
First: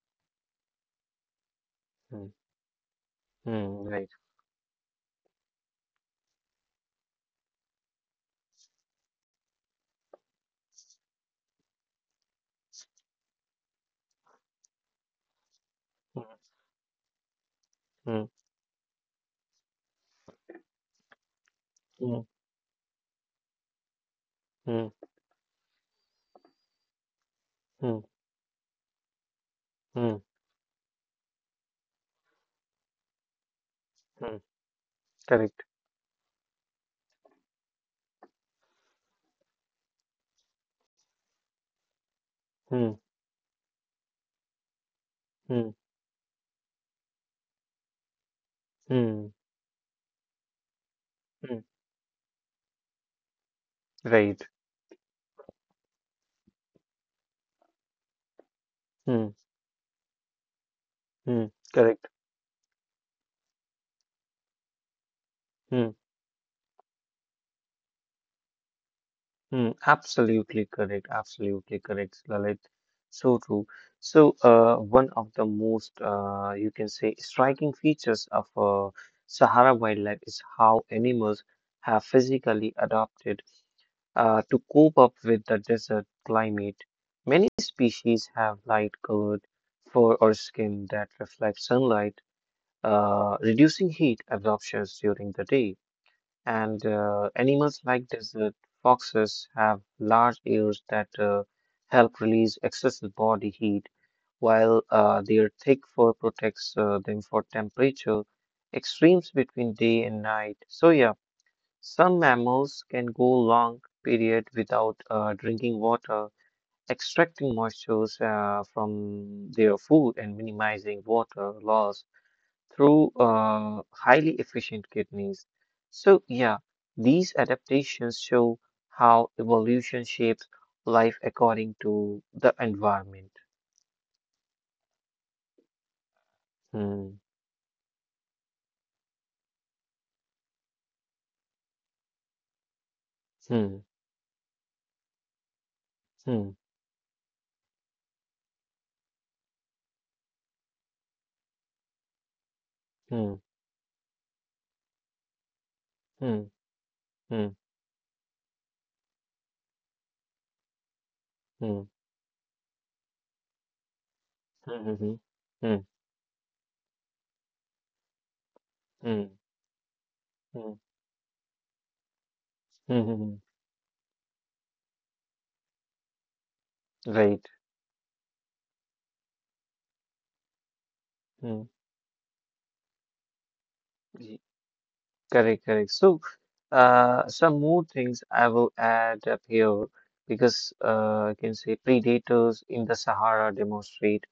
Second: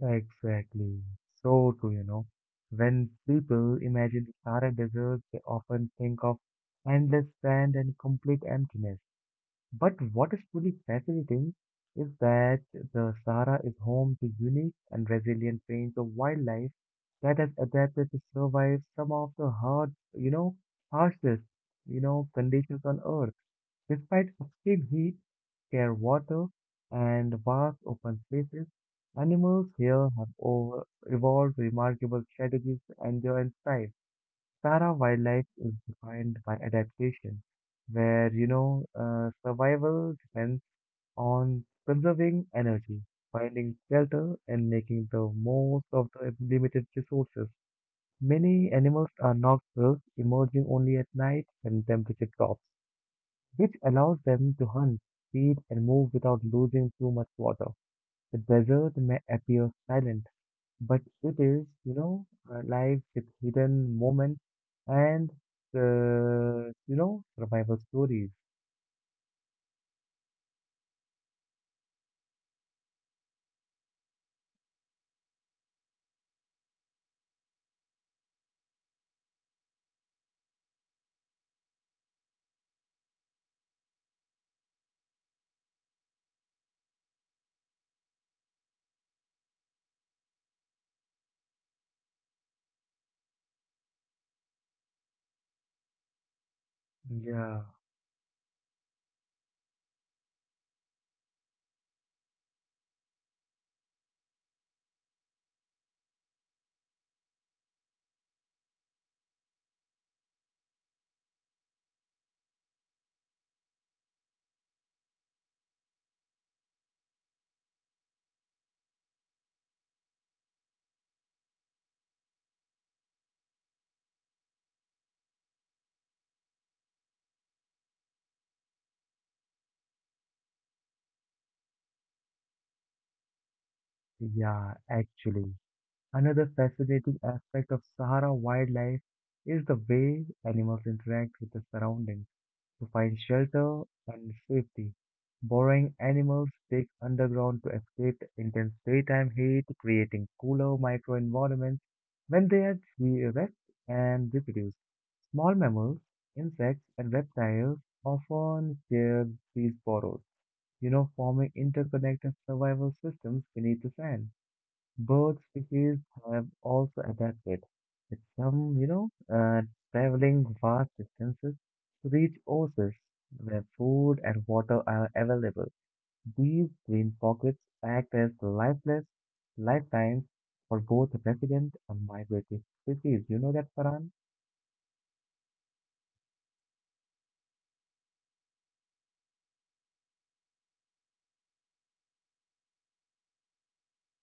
A: Exactly. So true,
B: Mm,
A: When people
B: mm, right.
A: imagine the Sahara Desert, they often think of endless sand and complete emptiness. But what is truly fascinating is that the Sahara is home to unique and resilient range of
B: Mm,
A: wildlife that has adapted to
B: mm,
A: survive some of the hard, you know, harshest, you
B: mm,
A: know, conditions on Earth. Despite
B: mm,
A: extreme heat, clear water, and vast
B: mm,
A: open spaces, animals
B: mm,
A: here have over evolved remarkable strategies to endure and thrive.
B: mm,
A: Para wildlife
B: correct.
A: is defined by adaptation, where survival depends on conserving
B: Mm,
A: energy, finding shelter, and making the
B: mm,
A: most of the limited resources. Many animals
B: mm,
A: are nocturnal, emerging only at night
B: mm,
A: when temperature drops, which allows
B: right.
A: them to hunt, feed, and move without losing too much water. The desert may
B: Mm,
A: appear silent, but it
B: mm,
A: is, you
B: correct.
A: know, alive with hidden moments and,
B: Hmm.
A: uh, you know, survival stories.
B: Hmm, absolutely correct. Absolutely correct, Lalit. So true. So, one of the most, you can say, striking features of Sahara wildlife is how animals have physically adapted to cope up with the desert climate. Many species have light-colored fur or skin that reflects sunlight, reducing heat absorptions during the day. And
A: Yeah.
B: animals like desert foxes have large ears that help release excess body heat, while their thick fur protects them for temperature extremes between day and night. So, yeah, some mammals can go long period without drinking water, extracting moisture from their food and minimizing water loss through highly efficient kidneys. So, yeah, these adaptations show how evolution shapes life according to the environment.
A: Yeah, actually. Another
B: Hmm,
A: fascinating aspect of Sahara wildlife is the way animals interact with the surroundings, to find
B: hmm,
A: shelter and safety. Burrowing
B: hmm,
A: animals dig underground to escape the intense daytime heat, creating cooler microenvironments when they are
B: hmm,
A: rest and reproduce. Small mammals,
B: hmm,
A: insects, and
B: hmm,
A: reptiles often share these burrows, forming
B: hmm,
A: interconnected survival systems beneath the sand.
B: hmm, hmm,
A: Bird
B: hmm,
A: species have also adapted, with some, you know,
B: hmm,
A: uh, traveling
B: hmm,
A: vast distances to reach
B: hmm,
A: oases
B: hmm.
A: where food and water are available. These green
B: Right.
A: pockets act as lifeless lifelines for both
B: Hmm.
A: resident and migratory species. You know that, Farhan?
B: Y- Correct, correct. So, some more things I will add up here because I can say predators in the Sahara demonstrate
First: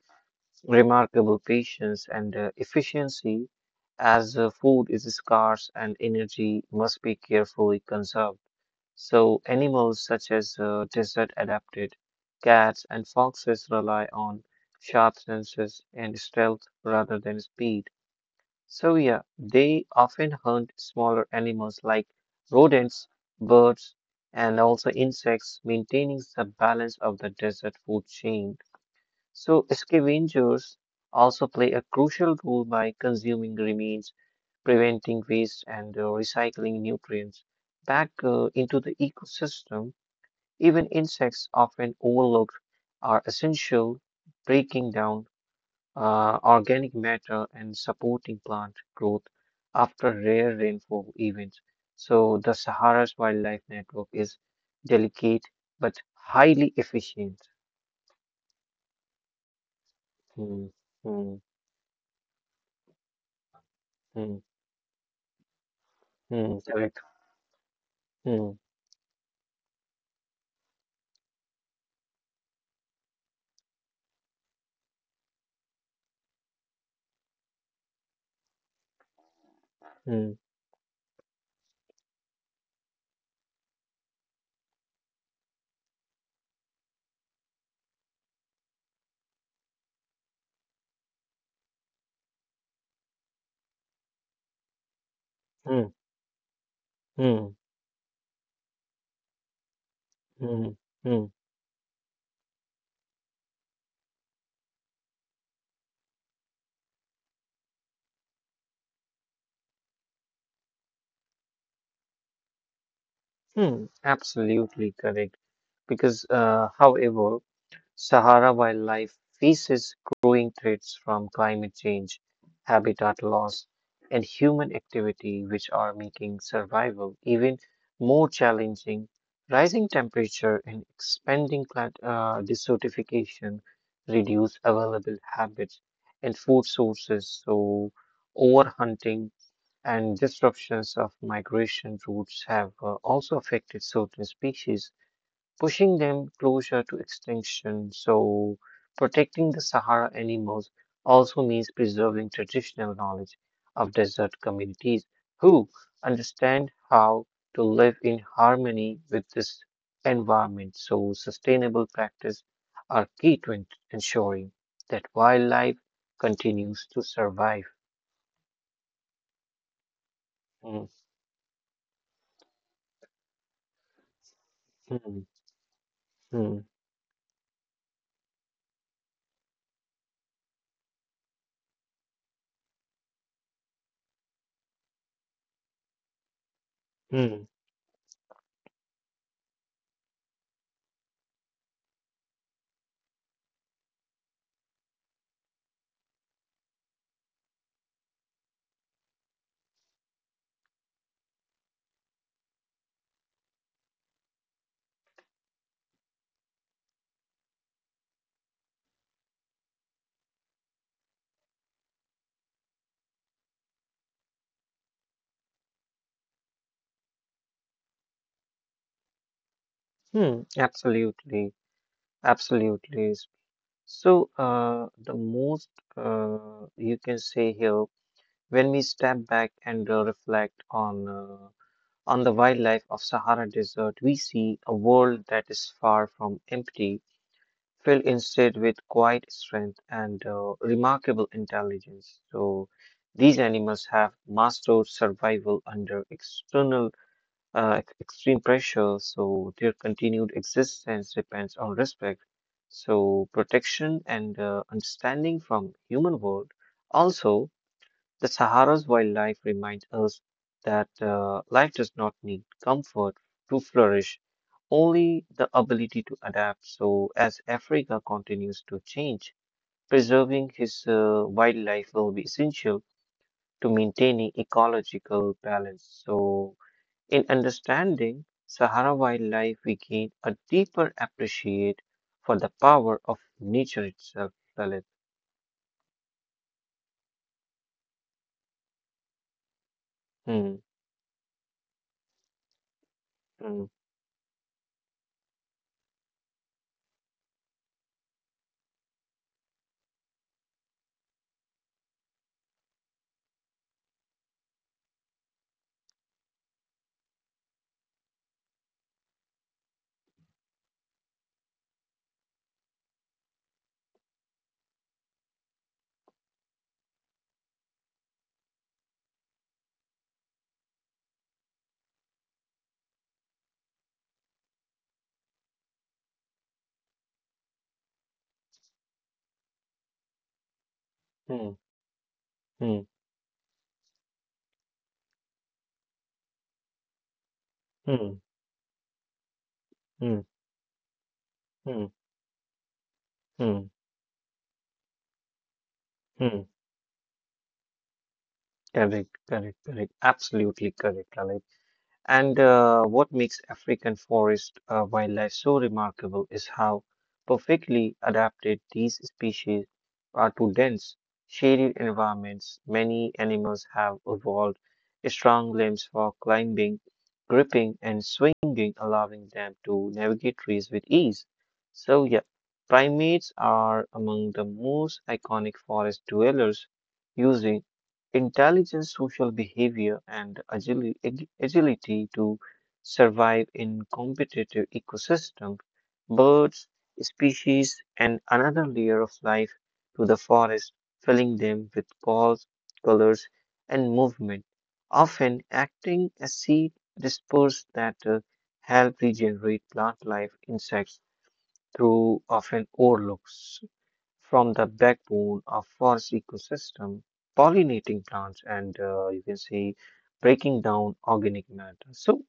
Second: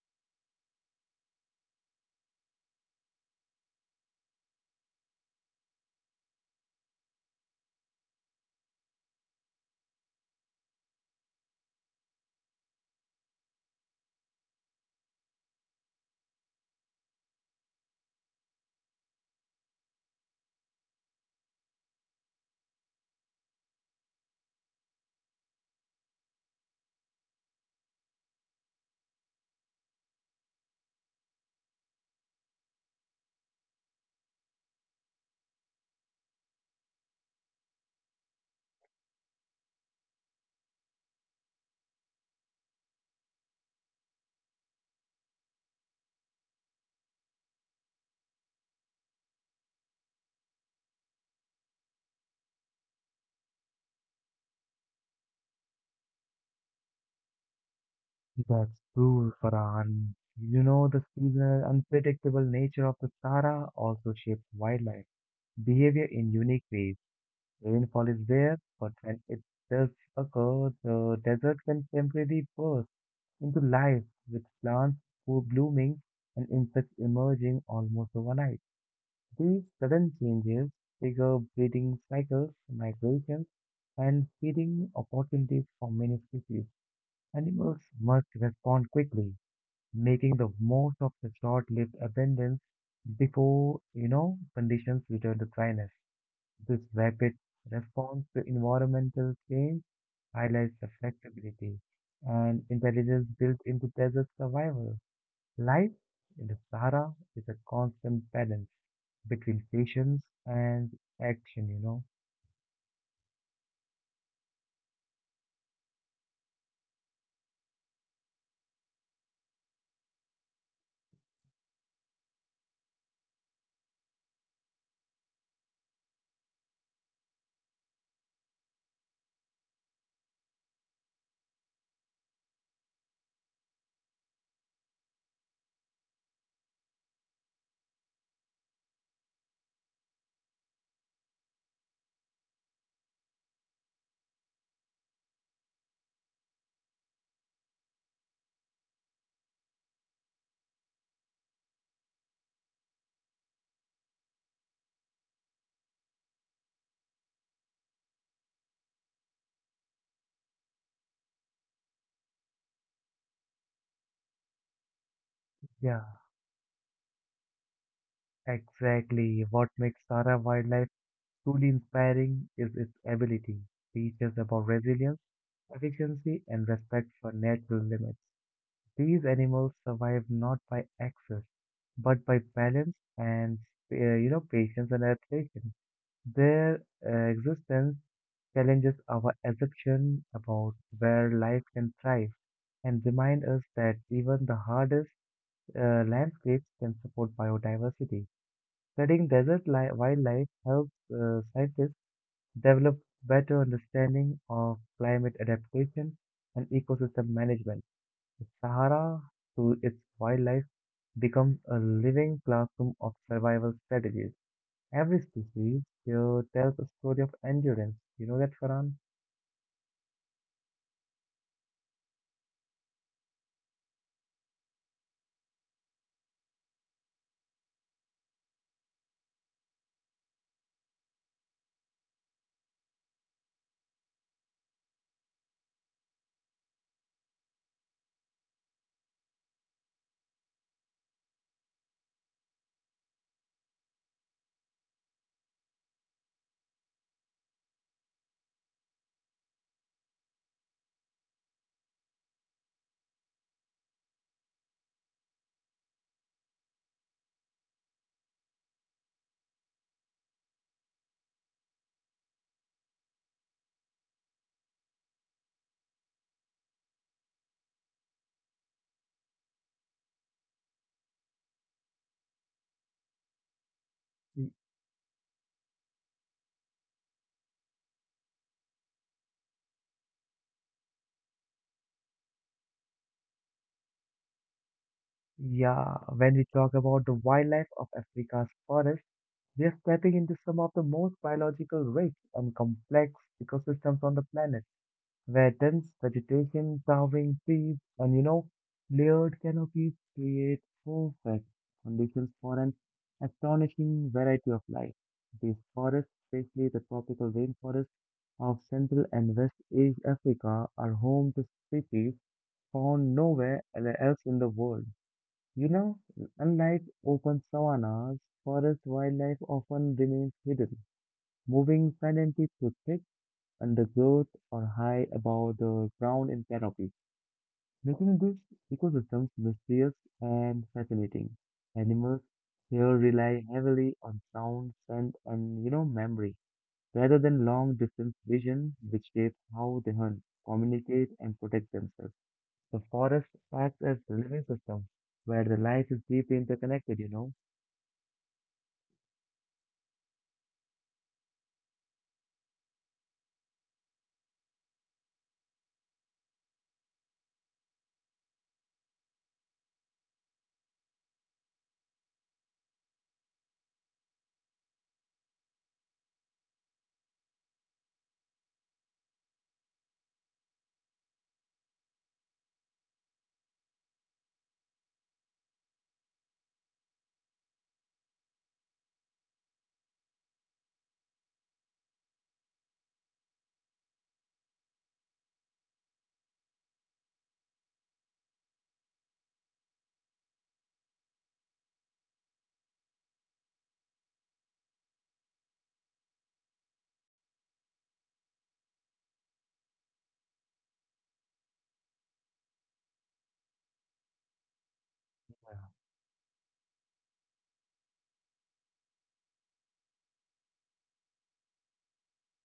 B: remarkable patience and efficiency as food is scarce and energy must be carefully conserved. So, animals such as desert adapted cats and foxes rely on sharp senses and stealth rather than speed. So, yeah, they often hunt smaller animals like rodents, birds, and also insects, maintaining the balance of the desert food chain. So, scavengers also play a crucial role by consuming remains, preventing waste, and recycling nutrients back into the ecosystem. Even insects, often overlooked, are essential, breaking down organic matter and supporting plant growth after rare rainfall events. So, the Sahara's wildlife network is delicate but highly efficient.
A: That's true, Farhan. You
B: Hmm,
A: know, the
B: hmm,
A: seasonal unpredictable nature of the Sahara also shapes
B: hmm,
A: wildlife behavior in unique
B: hmm,
A: ways.
B: correct.
A: Rainfall is rare,
B: Mm,
A: but when it does occur, the desert can temporarily burst into life with plants full blooming and insects emerging almost overnight. These sudden
B: mm,
A: changes trigger breeding cycles, migrations, and feeding opportunities for many species. Animals must respond quickly, making the most of the short-lived abundance before conditions return to dryness.
B: mm,
A: This rapid
B: mm,
A: response to environmental change highlights
B: mm,
A: the
B: mm,
A: flexibility and intelligence built into desert survival. Life in the Sahara is a constant balance between patience and action.
B: mm. Absolutely correct. Because, however, Sahara wildlife faces growing threats from climate change, habitat loss, and human activity, which are making survival even more challenging. Rising temperature and expanding climate, desertification reduce available habits and food sources, so overhunting and disruptions of migration routes have also affected certain species, pushing them closer to extinction. So, protecting the Sahara animals also means preserving traditional knowledge of desert communities who understand how to live in harmony with this environment. So, sustainable practice are key to ensuring that wildlife
A: Yeah,
B: continues to survive.
A: exactly. What makes Sahara wildlife truly inspiring is its ability to teach us about resilience,
B: Mhm,
A: efficiency,
B: mhm,
A: and respect for natural limits. These animals survive not by access, but by balance and patience and adaptation. Their existence challenges our assumption about where life can thrive and remind us that even the hardest landscapes can support biodiversity. Studying wildlife helps scientists develop better understanding of climate adaptation and ecosystem management. The Sahara, through its wildlife, becomes a living classroom of survival strategies. Every species here tells a story of endurance. You know that, Farhan?
B: hmm, absolutely, absolutely. So, the most you can say here, when we step back and reflect on the wildlife of Sahara Desert, we see a world that is far from empty, filled instead with quiet strength and remarkable intelligence. So, these animals have mastered survival under external extreme pressure, so their continued existence depends on respect. So protection and understanding from human world. Also, the Sahara's wildlife reminds us that life does not need comfort to flourish, only the ability to adapt. So as Africa continues to change, preserving his wildlife will be essential to maintaining
A: Y-
B: ecological balance. So in understanding Sahara wildlife, we gain a deeper appreciate for the power of nature itself, Lalit.
A: Yeah, when we talk about the wildlife of Africa's forests, we are stepping into
B: Hmm,
A: some of the most biological rich and complex
B: hmm,
A: ecosystems on the planet, where dense vegetation, towering trees, and layered canopies create perfect conditions for an astonishing variety of life. These forests, especially the tropical rainforests of Central and West East Africa, are home to species found nowhere else in the world. You know, unlike open savannas, forest wildlife often remains hidden, moving silently through thick undergrowth or high above the ground in canopy, making these ecosystems mysterious and fascinating.
B: hmm,
A: Animals
B: hmm,
A: here rely heavily on sound, scent, and memory rather than long distance
B: hmm,
A: vision, which shapes how they
B: hmm,
A: hunt, communicate, and protect
B: hmm,
A: themselves. The forest
B: hmm,
A: acts as a living system where the life is deeply
B: hmm.
A: interconnected. You know,
B: Correct, correct, correct. Absolutely correct, Lalit. And what makes African forest wildlife so remarkable is how perfectly adapted these species are to dense, shaded environments. Many animals have evolved strong limbs for climbing, gripping, and swinging, allowing them to navigate trees with ease. So, yeah, primates are among the most iconic forest dwellers, using intelligence, social behavior, and agility to survive in competitive ecosystem. Birds, species, and another layer of life to the forest, filling them with calls, colors, and movement, often acting as seed dispersed that help regenerate plant life. Insects through often overlooks from the backbone of forest ecosystem, pollinating plants and you can say breaking down organic matter. So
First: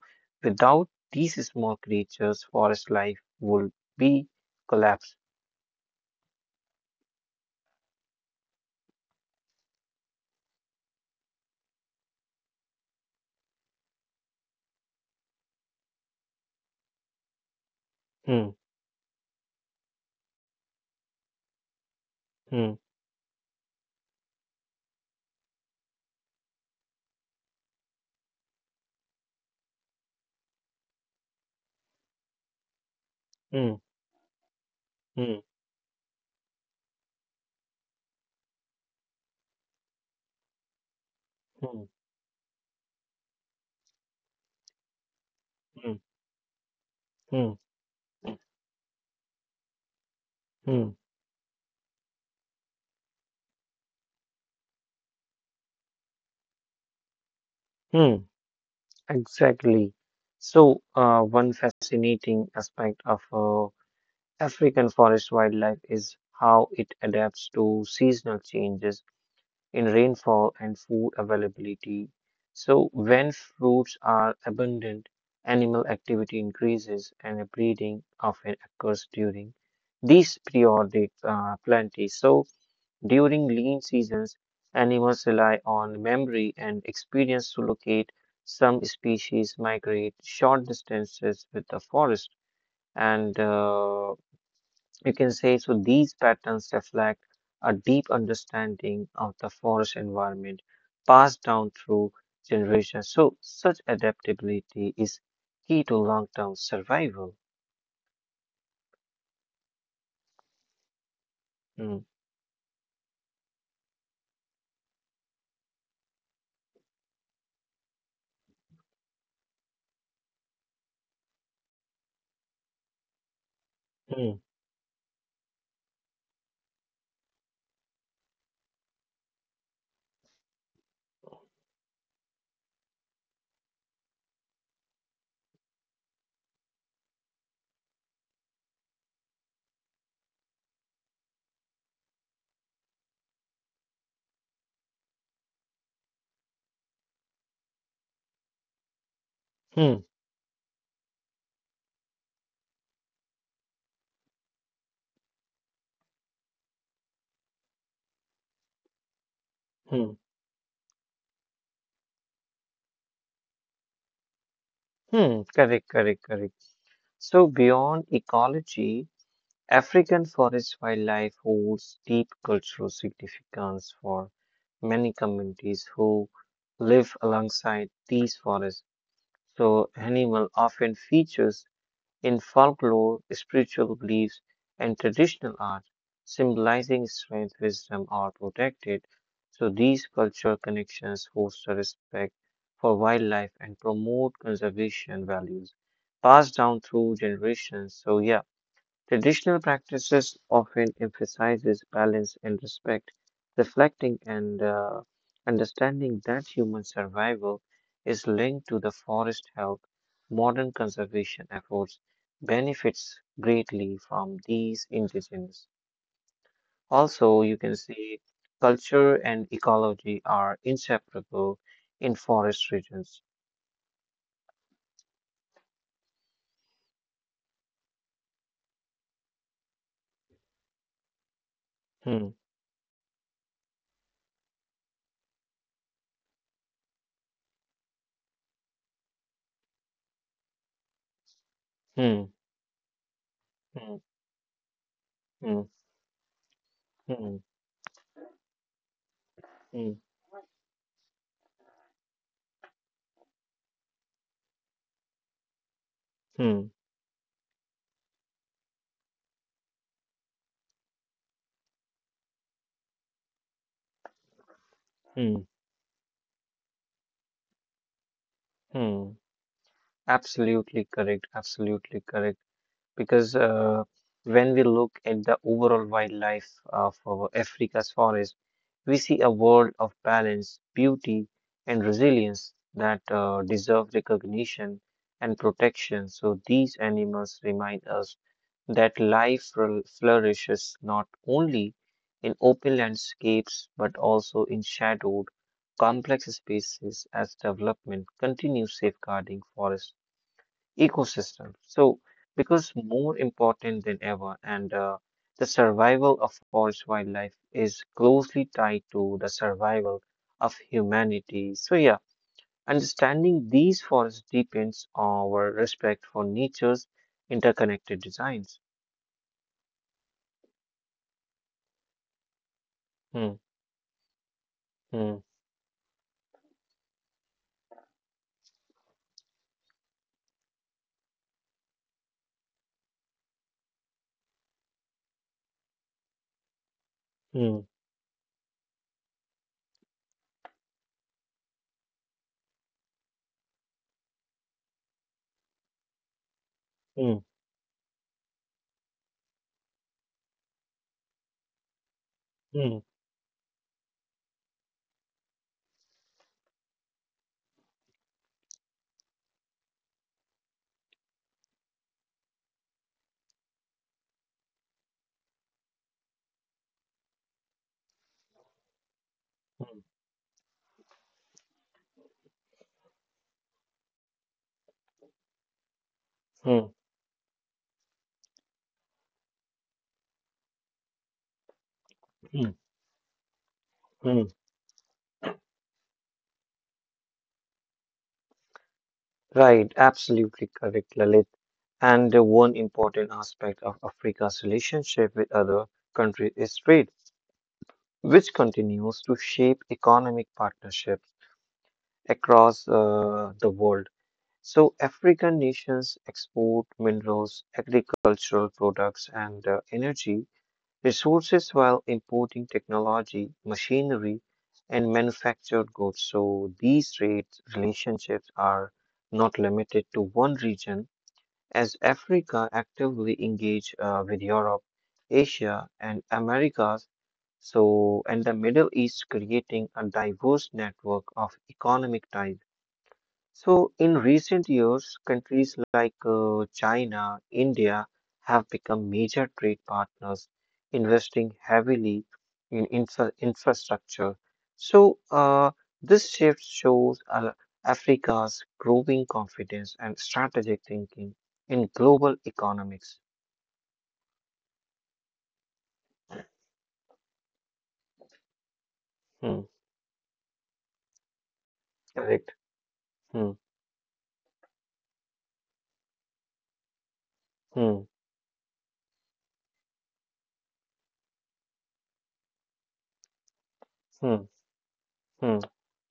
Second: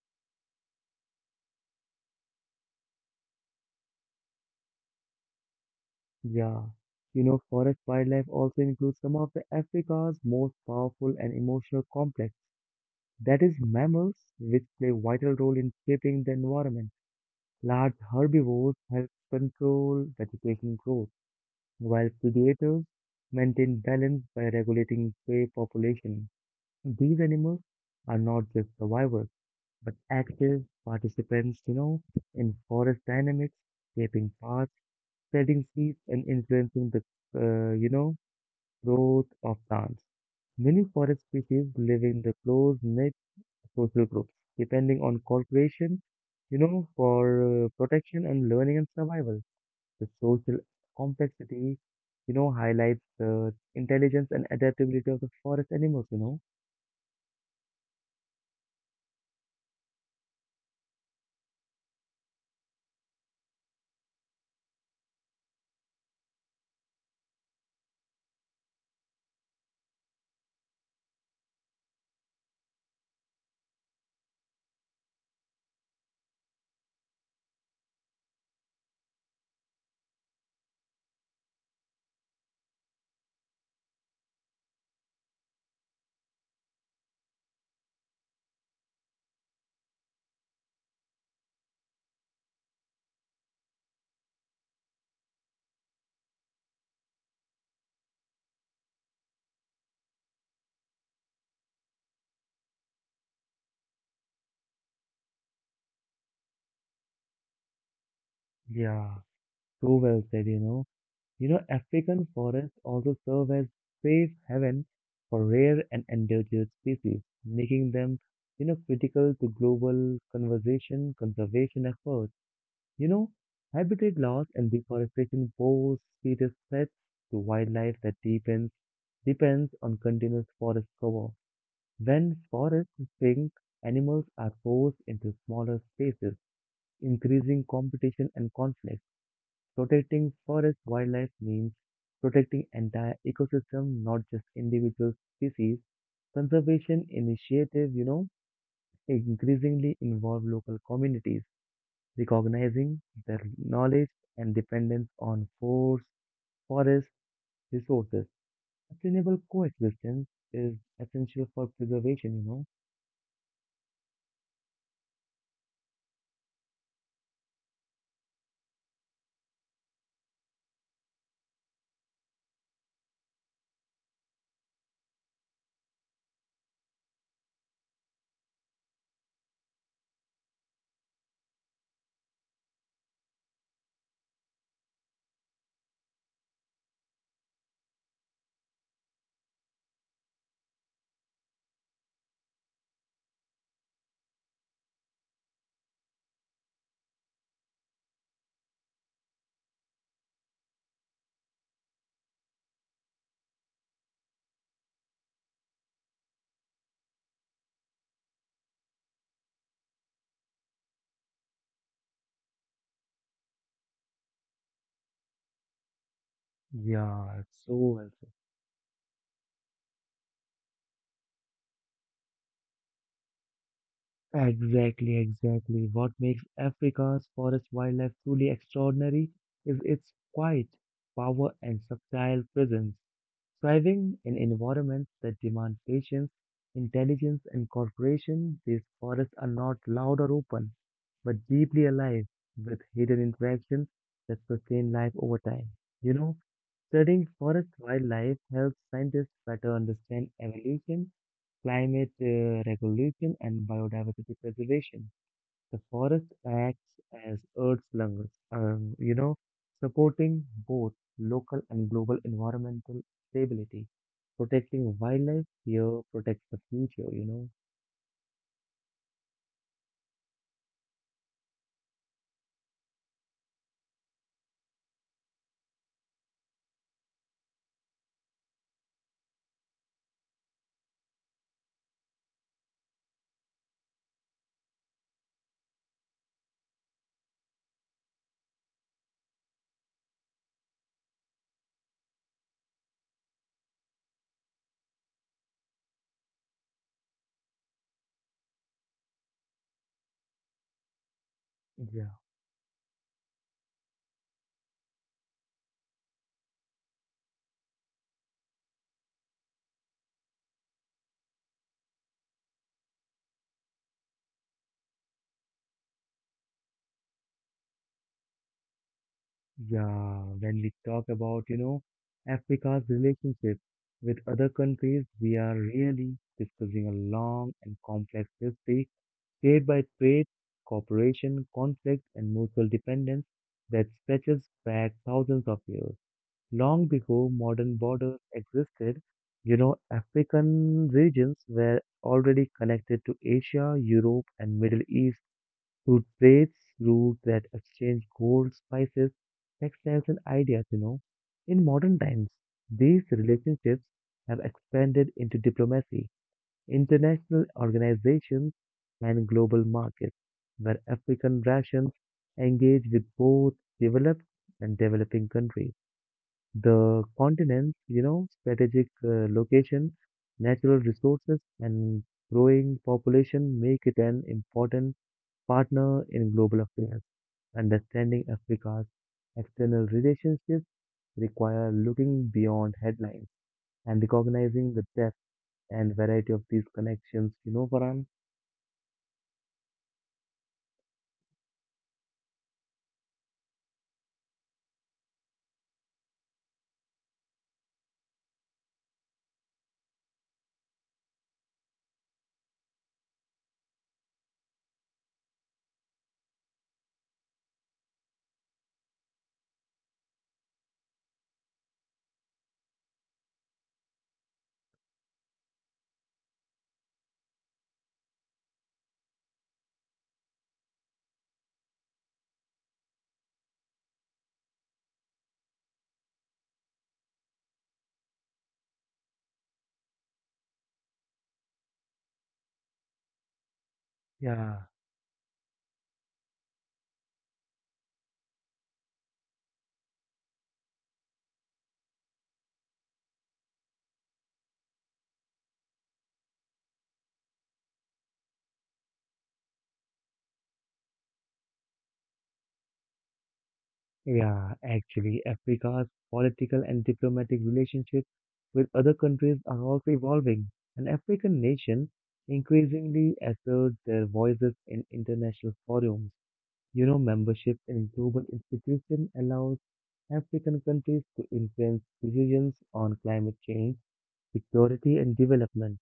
B: without these small creatures, forest life would be collapsed.
A: yeah. Forest wildlife also includes some of the Africa's most powerful and emotional complex. That is mammals, which play vital role in shaping the environment. Large
B: Hmm,
A: herbivores help control vegetation growth, while
B: hmm,
A: predators maintain balance by regulating prey population. These animals are not just survivors, but active participants in forest dynamics,
B: hmm,
A: shaping paths,
B: hmm,
A: spreading seeds, and influencing the, uh, you know, growth of plants. Many forest species
B: hmm,
A: live in the close knit social groups, depending on
B: hmm,
A: cooperation, you know, for
B: hmm,
A: uh, protection and learning and survival. The social
B: hmm,
A: complexity highlights the intelligence and adaptability of the forest animals.
B: hmm. Exactly. So one fascinating aspect of African forest wildlife is how it adapts to seasonal changes in rainfall and food availability. So, when fruits are abundant, animal activity increases and breeding often occurs during these periodic plenty. So, during lean seasons, animals rely on memory and experience to locate. Some species migrate short distances with the forest and you can say so these patterns reflect a deep understanding of the forest environment passed down through generations. So such adaptability is key to long-term survival.
A: Yeah, so well said, You know,
B: Hmm,
A: African forests also serve as safe haven for rare and endangered species, making them critical to global conservation efforts. You know, habitat
B: hmm,
A: loss and deforestation pose serious threats to wildlife that depends on continuous forest cover. When forests shrink, animals are forced into smaller spaces, increasing competition and conflict. Protecting forest wildlife means protecting entire ecosystem, not just individual species. Conservation initiatives increasingly
B: hmm,
A: involve local communities recognizing their knowledge and dependence on forest resources. Sustainable
B: hmm,
A: coexistence is essential for preservation,
B: hmm. Correct, correct, correct. So beyond ecology, African forest wildlife holds deep cultural significance for many communities who live alongside these forests. So, animal often features in folklore, spiritual beliefs, and traditional art, symbolizing strength, wisdom, or protected. So, these cultural connections foster respect for wildlife and promote conservation values passed down through generations. So, yeah, traditional practices often emphasizes balance and respect, reflecting and understanding that human survival is linked to the forest health. Modern conservation efforts benefits greatly from these indigenous. Also,
A: Yeah,
B: you
A: it's
B: can
A: So, well
B: see culture and ecology are inseparable in forest regions.
A: exactly, exactly. What makes Africa's forest wildlife truly extraordinary is its quiet power and
B: Hmm,
A: subtle presence, thriving in environments that demand patience, intelligence, and cooperation. These forests are not loud or open, but deeply
B: hmm,
A: alive with hidden
B: hmm,
A: interactions that sustain life over
B: hmm,
A: time. You know, studying
B: hmm,
A: forest wildlife helps scientists better
B: hmm,
A: understand evolution, climate regulation, and biodiversity preservation. The forest
B: hmm,
A: acts as Earth's lungs, supporting both local and global environmental stability, protecting
B: hmm,
A: wildlife here protects the future,
B: hmm. Absolutely correct. Absolutely correct. Because when we look at the overall wildlife of our Africa's forest, we see a world of balance, beauty, and resilience that deserve recognition and protection. So these animals remind us that life flourishes not only in open landscapes but also in shadowed, complex spaces as development continues safeguarding forest ecosystem. So,
A: Yeah,
B: because more important than ever, and the survival of forest wildlife is closely tied to the survival of humanity. So, yeah, understanding these forests deepens our respect for nature's interconnected designs.
A: yeah. When we talk about, Africa's
B: Hmm,
A: relationship with other countries,
B: hmm,
A: we are really discussing a long and complex history shaped by trade, cooperation, conflict, and mutual dependence that stretches back thousands of years. Long before
B: hmm,
A: modern borders existed, African regions were already connected to Asia, Europe, and Middle East through trades
B: hmm,
A: routes that exchanged gold, spices, textiles, and ideas. In modern times,
B: hmm,
A: these relationships have expanded into diplomacy, international organizations, and global markets, where African nations engage with both developed and developing countries. The continent's strategic location, natural resources, and growing population make it an important partner in
B: hmm,
A: global affairs. Understanding Africa's external relationships require looking
B: hmm,
A: beyond headlines and
B: hmm.
A: recognizing the depth and variety of these connections. You know, Farhan?
B: Right, absolutely correct, Lalit. And one important aspect of Africa's relationship with other countries is trade, which continues to shape economic partnerships across the world. So, African nations export minerals, agricultural products, and energy resources while importing technology, machinery, and manufactured goods. So, these trade relationships are not limited to one region, as Africa actively engage with Europe, Asia, and Americas so, and the Middle East, creating a diverse network of economic ties. So, in recent
A: Yeah,
B: years, countries like China, India have become major trade partners, investing heavily in infrastructure. So, this shift shows Africa's growing confidence and strategic thinking in global economics.
A: yeah, actually, Africa's political and diplomatic relationships with other
B: Hmm,
A: countries are also evolving, and African nations
B: correct.
A: increasingly
B: Hmm,
A: assert their voices in international forums. You know, membership
B: hmm,
A: in global institutions allows African countries to influence decisions on climate change,
B: hmm,
A: security, and
B: hmm,
A: development.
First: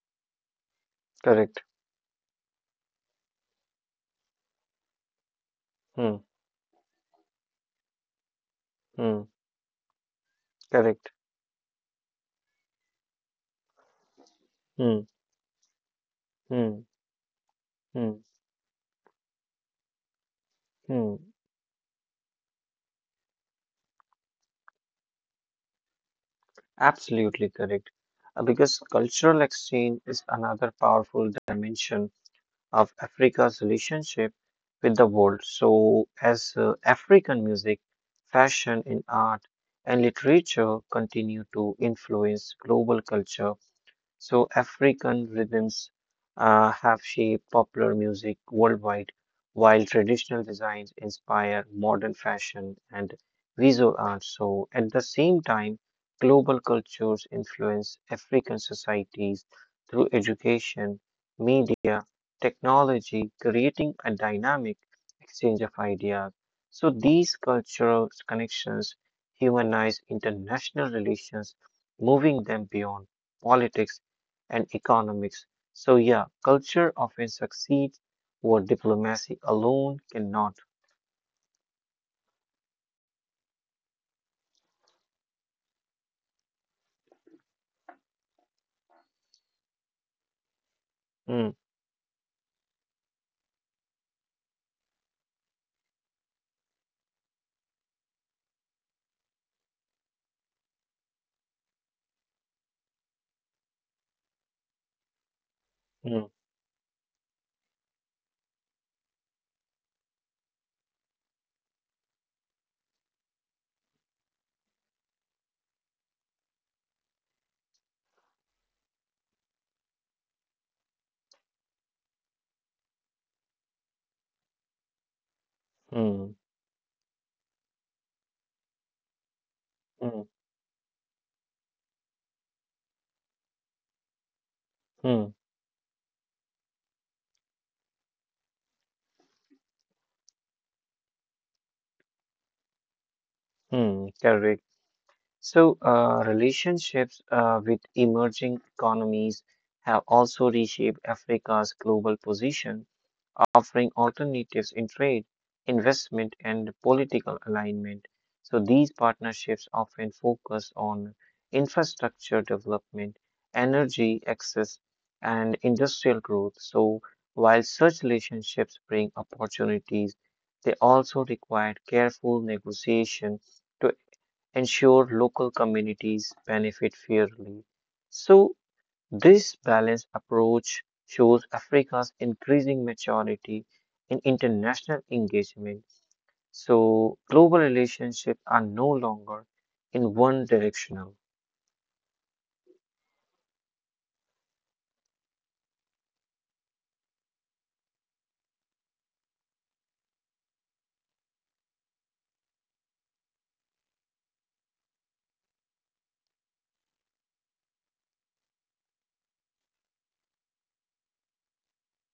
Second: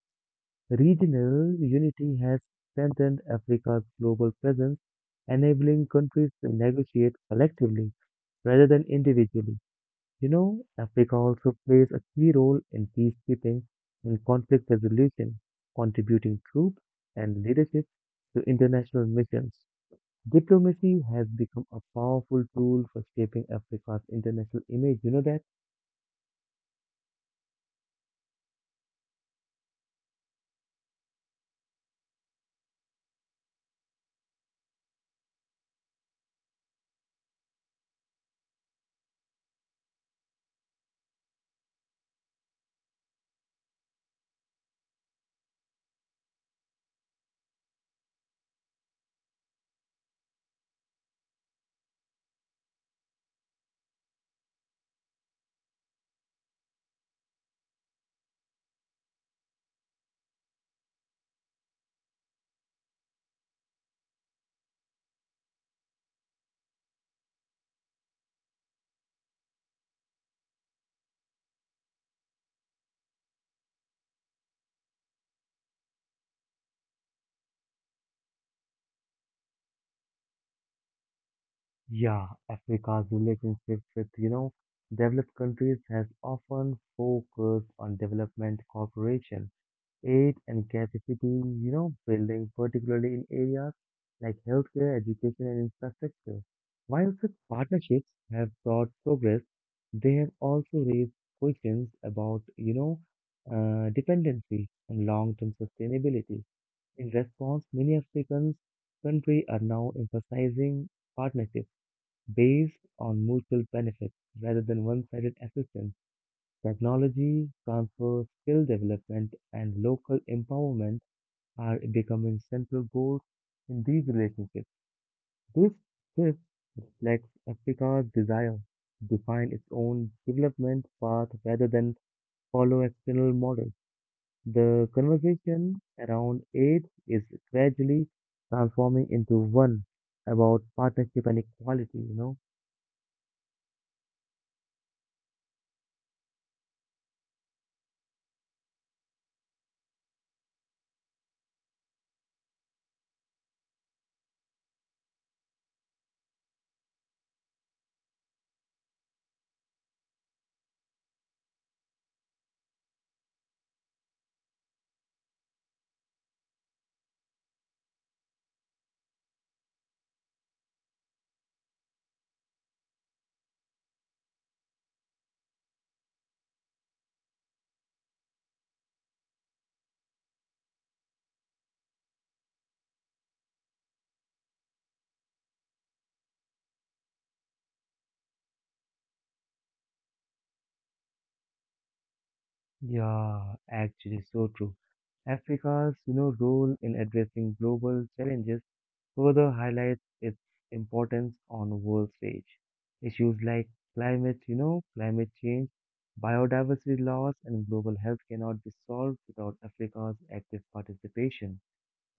A: Regional
B: correct.
A: unity has strengthened Africa's global presence, enabling
B: Hmm,
A: countries to negotiate collectively rather than
B: hmm.
A: individually. You know,
B: Correct.
A: Africa also plays a key role in peacekeeping and conflict
B: Hmm.
A: resolution, contributing troops
B: Hmm.
A: and leadership
B: Hmm.
A: to international missions. Diplomacy
B: Hmm.
A: has become a powerful tool for shaping Africa's international image. You know that?
B: Absolutely correct. Because cultural exchange is another powerful dimension of Africa's relationship with the world. So, as African music, fashion, and art and literature continue to influence global culture, so African rhythms have shaped popular music worldwide, while traditional designs inspire modern fashion and visual art. So at the same time, global cultures influence African societies through education, media, technology, creating a dynamic exchange of ideas. So these cultural connections humanize international relations, moving them beyond politics and economics. So, yeah, culture often succeeds what diplomacy alone cannot.
A: Yeah, Africa's relationship with, developed countries has often focused on development cooperation aid and capacity,
B: Mm,
A: building, particularly in areas like healthcare, education, and infrastructure. While such partnerships have brought progress, they have also raised questions about, dependency and long-term
B: mm,
A: sustainability. In response, many African countries are now emphasizing partnerships based on mutual benefits rather than one-sided assistance. Technology transfer, skill development, and local empowerment are becoming central goals in these relationships. This shift
B: mm,
A: reflects Africa's desire to define its own
B: mm,
A: development path rather than follow external models. The
B: mm,
A: conversation around aid is gradually transforming into one about partnership and equality.
B: mm, correct. So, relationships with emerging economies have also reshaped Africa's global position, offering alternatives in trade, investment, and political alignment. So these partnerships often focus on infrastructure development, energy access, and industrial growth. So while such relationships bring opportunities, they also require careful negotiation to ensure local communities benefit fairly. So this balanced approach shows Africa's increasing maturity in international engagement. So global relationships are no longer in one directional.
A: Yeah, actually, so true. Africa's role in addressing global challenges further highlights its importance on the world stage. Issues like climate change, biodiversity loss, and global health cannot be solved without Africa's active participation.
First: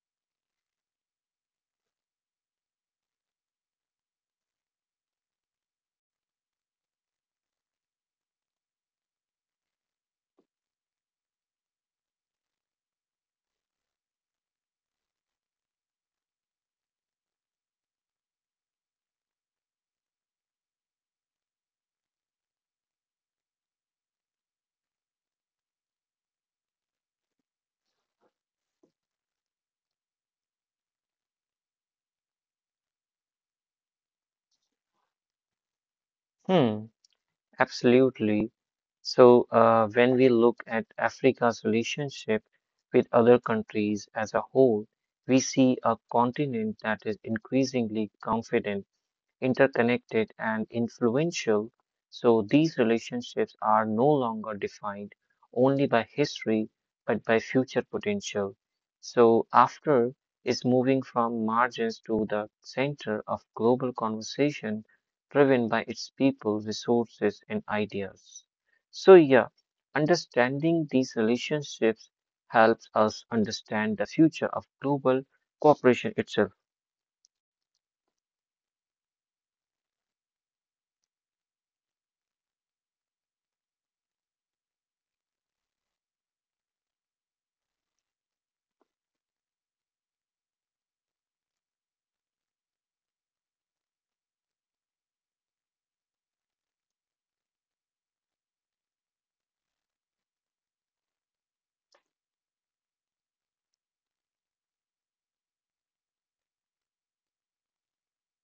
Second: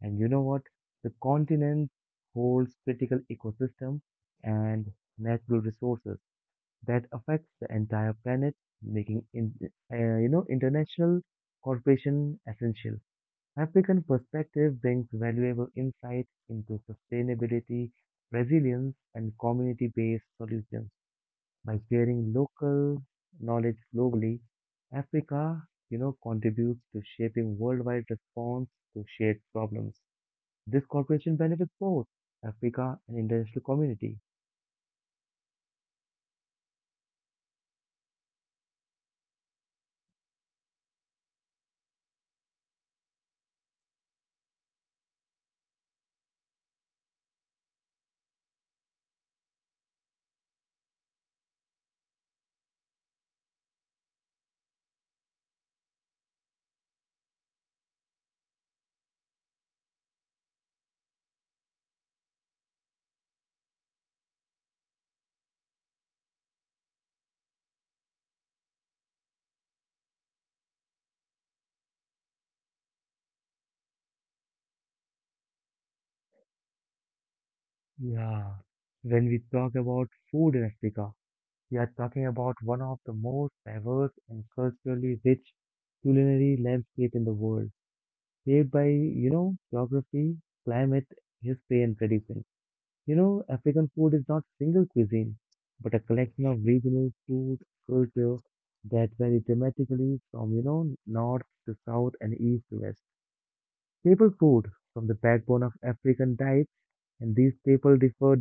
A: And you know what? The continent holds critical ecosystems and natural resources that affects the entire planet, making in, international cooperation essential. African perspective brings valuable insight into sustainability, resilience, and community-based solutions. By sharing local knowledge globally, Africa contributes to shaping worldwide response to shared problems. This cooperation benefits both Africa and international community.
B: Hmm, absolutely. So when we look at Africa's relationship with other countries as a whole, we see a continent that is increasingly confident, interconnected, and influential. So these relationships are no longer defined only by history, but by future potential. So after is moving from margins to the center of global conversation driven by its people, resources, and ideas. So yeah, understanding these relationships helps us understand the future of global cooperation itself.
A: Yeah. When we talk about food in Africa, we are talking about one of the most diverse and culturally rich culinary landscape in the world, shaped by, geography, climate, history, and tradition. African food is not single cuisine, but a collection of regional food culture that vary dramatically from, north to south and east to west. Staple food from the backbone of African diet, and these staples differ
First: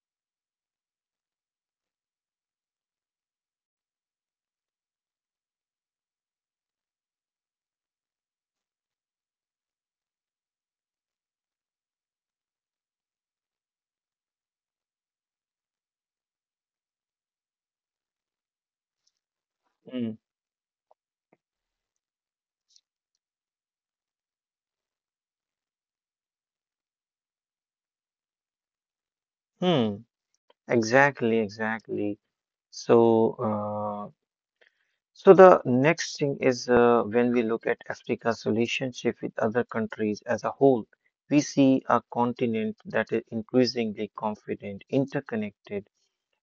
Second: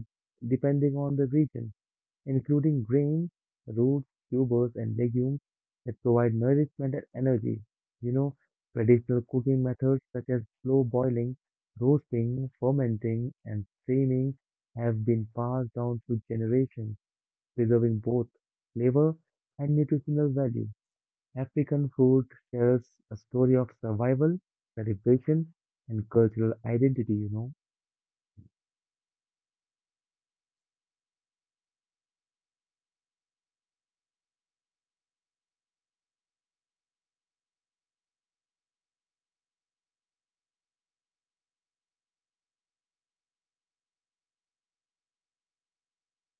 A: depending on the region including grains, roots, tubers, and legumes that provide nourishment and energy. You know, traditional cooking methods such as slow boiling, roasting, fermenting, and steaming have been passed down through generations, preserving both flavor and
B: Hmm.
A: nutritional value. African food shares a story of survival, celebration, and cultural identity.
B: Hmm. Exactly, exactly. So, so the next thing is when we look at Africa's relationship with other countries as a whole, we see a continent that is increasingly confident, interconnected,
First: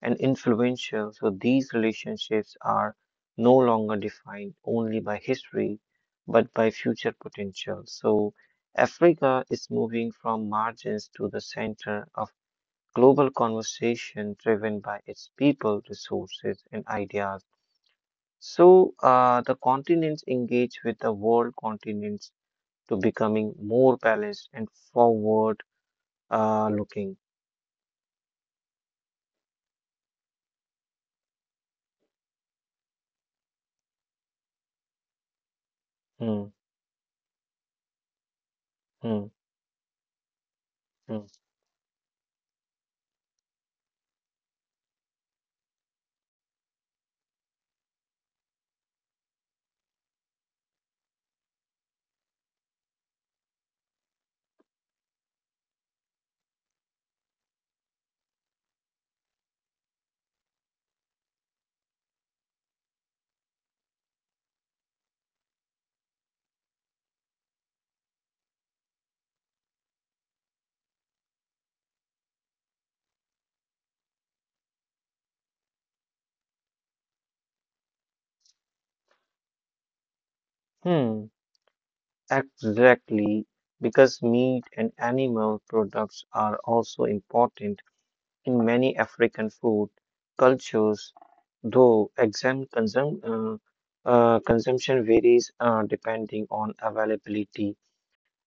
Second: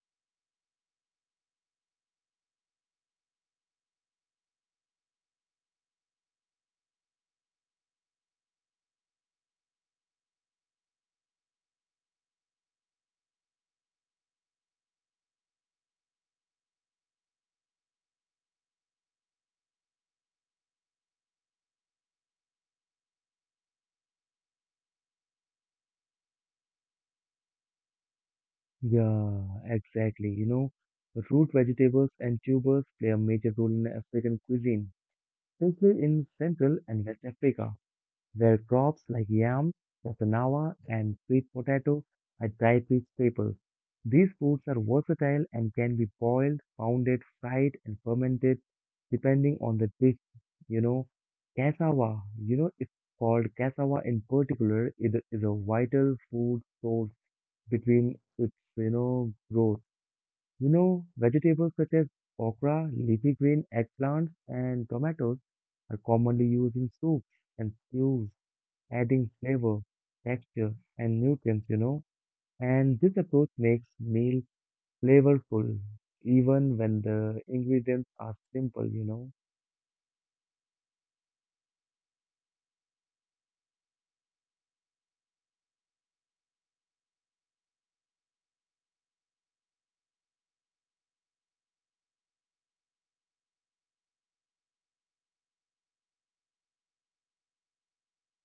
B: and influential. So these relationships are no longer defined only by history, but by future potential. So Africa is moving from margins to the center of global conversation driven by its people, resources, and ideas. So, the continents engage with the world continents to becoming more balanced and forward looking.
A: Yeah, exactly. Root vegetables and tubers play a major role in African cuisine, especially in
B: Hmm,
A: Central and West Africa, where crops like
B: hmm,
A: yam, cassava, and
B: hmm,
A: sweet potato are dry rich staples. These foods are versatile and can be boiled, pounded, fried, and fermented depending on the dish. You know, cassava, it's called cassava in particular, it is a vital food source between its growth. Vegetables such as okra, leafy green eggplants, and tomatoes are commonly used in soups and stews, adding flavor, texture, and nutrients. And this approach makes meals flavorful, even when the ingredients are simple.
B: hmm. Exactly, because meat and animal products are also important in many African food cultures. Though consumption varies depending on availability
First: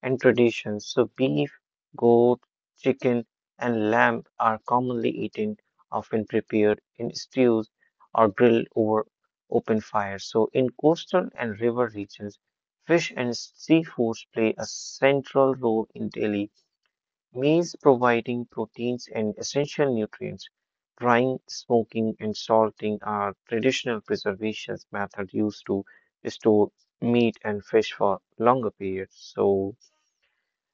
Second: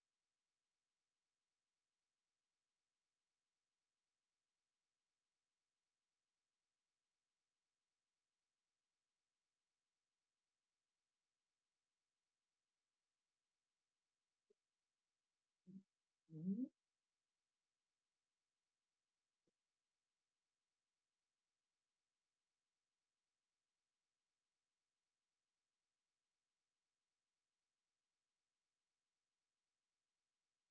B: and traditions. So, beef, goat, chicken, and lamb are commonly eaten, often prepared in stews or grilled over open fires. So, in coastal and river regions, fish and seafoods play a central role in daily Maize providing proteins and essential nutrients. Drying, smoking, and salting are traditional preservation methods used to store meat and fish for longer periods. So,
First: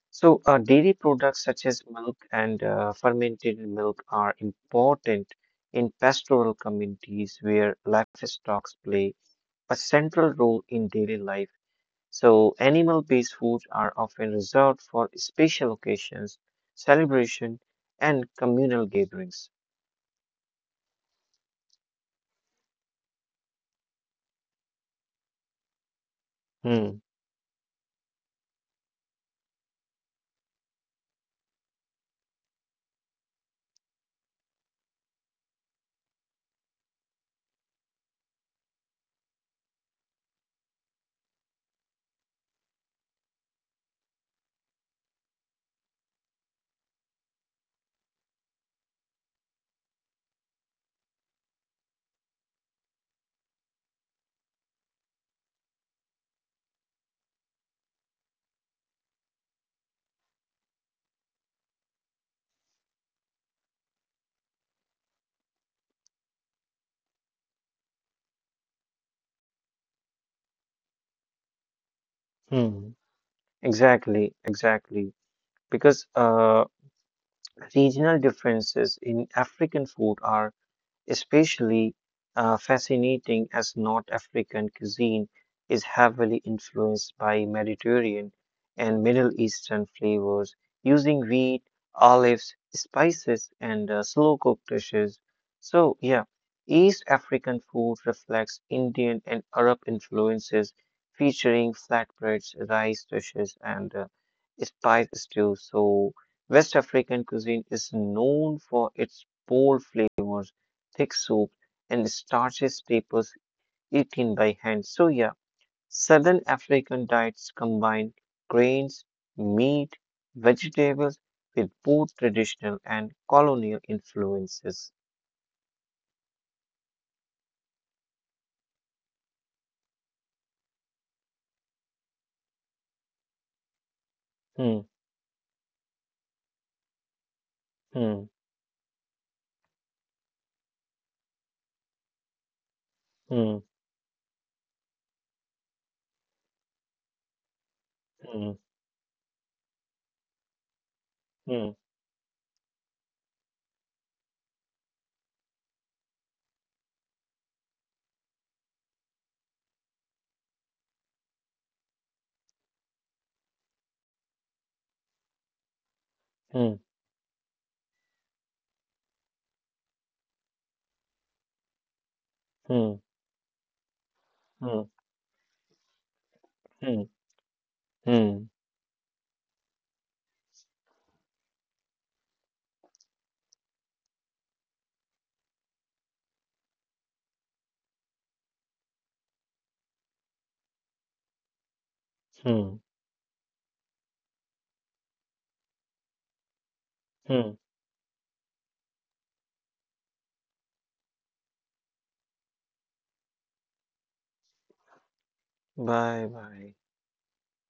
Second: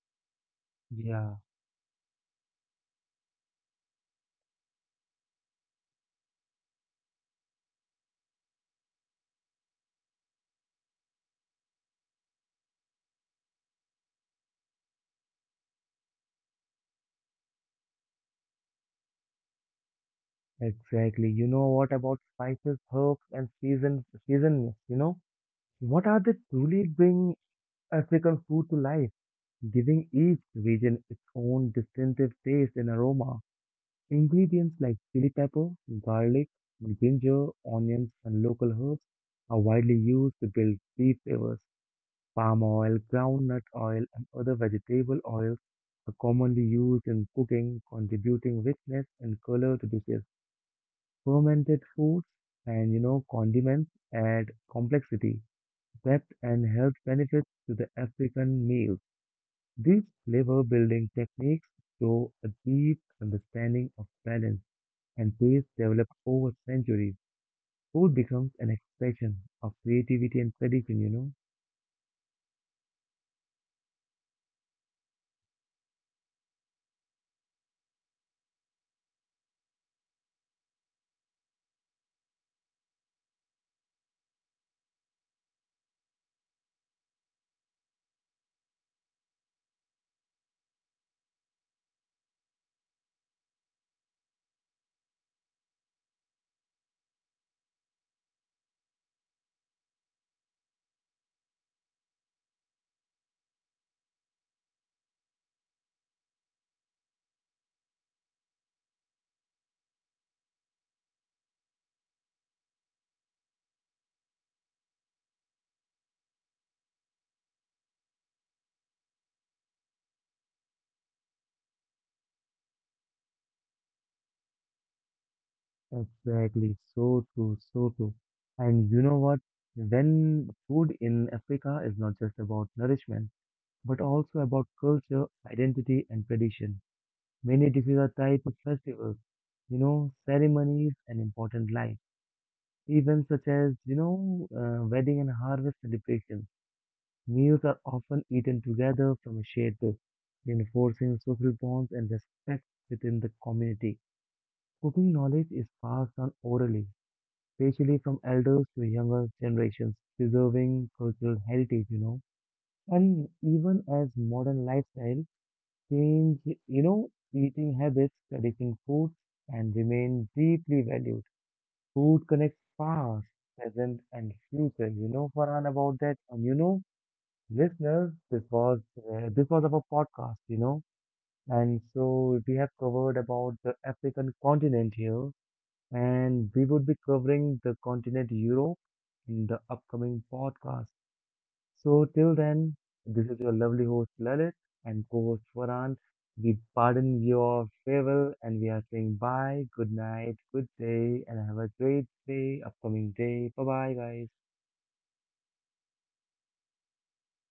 B: dairy
A: Yeah,
B: products such as milk and fermented milk are important in pastoral communities where livestock play a central role in daily life. So, animal-based foods are often reserved for special occasions, celebration, and communal gatherings.
A: exactly. You know what about spices, herbs, and season seasonings, What are they truly
B: Hmm.
A: bring African food to life? Giving each region its own distinctive taste and aroma. Ingredients like chili pepper, garlic, ginger, onions, and local herbs are widely used to build deep flavors. Palm oil, groundnut oil, and other vegetable oils are commonly used in cooking, contributing richness and color to dishes. Fermented foods and condiments add complexity, depth, and health benefits to the African meal. These flavor building techniques show a deep understanding of balance and taste developed over centuries. Food becomes an expression of creativity and tradition,
B: Hmm. Exactly. Exactly. Because regional differences in African food are especially fascinating as North African cuisine is heavily influenced by Mediterranean and Middle Eastern flavors, using wheat, olives, spices, and slow cooked dishes. So, yeah, East African food reflects Indian and Arab influences, featuring flatbreads, rice dishes, and spice stews. So, West African cuisine is known for its bold flavors, thick soup and starches staples eaten by hand. So yeah, Southern African diets combine grains, meat, vegetables with both traditional and colonial influences.
A: Exactly, so true, so true. And you know what? When food in Africa is not just about nourishment, but also about
B: Hmm,
A: culture, identity, and tradition. Many dishes are
B: hmm,
A: tied to festivals, ceremonies, and important life. Events such
B: hmm,
A: as, wedding and harvest celebrations. Meals are often
B: hmm,
A: eaten together from a shared table, reinforcing social
B: hmm,
A: bonds and respect within the community. Cooking knowledge is passed on orally, especially from elders to younger generations, preserving cultural heritage, And even as modern lifestyle change,
B: hmm,
A: eating habits, tradition foods, and remain deeply valued. Food connects
B: hmm,
A: past, present, and
B: hmm,
A: future. You know, Farhan, about that. And you know,
B: hmm,
A: listeners, this
B: hmm,
A: was this was our podcast. You know, and so we have covered about the African continent here, and we would be covering the continent Europe in the upcoming podcast. So till
B: hmm,
A: then, this is your lovely host Lalit and co-host Varan. We pardon
B: hmm.
A: your farewell and we are saying bye, good night, good day, and have a great day, upcoming day. Bye bye, guys.
B: Bye bye.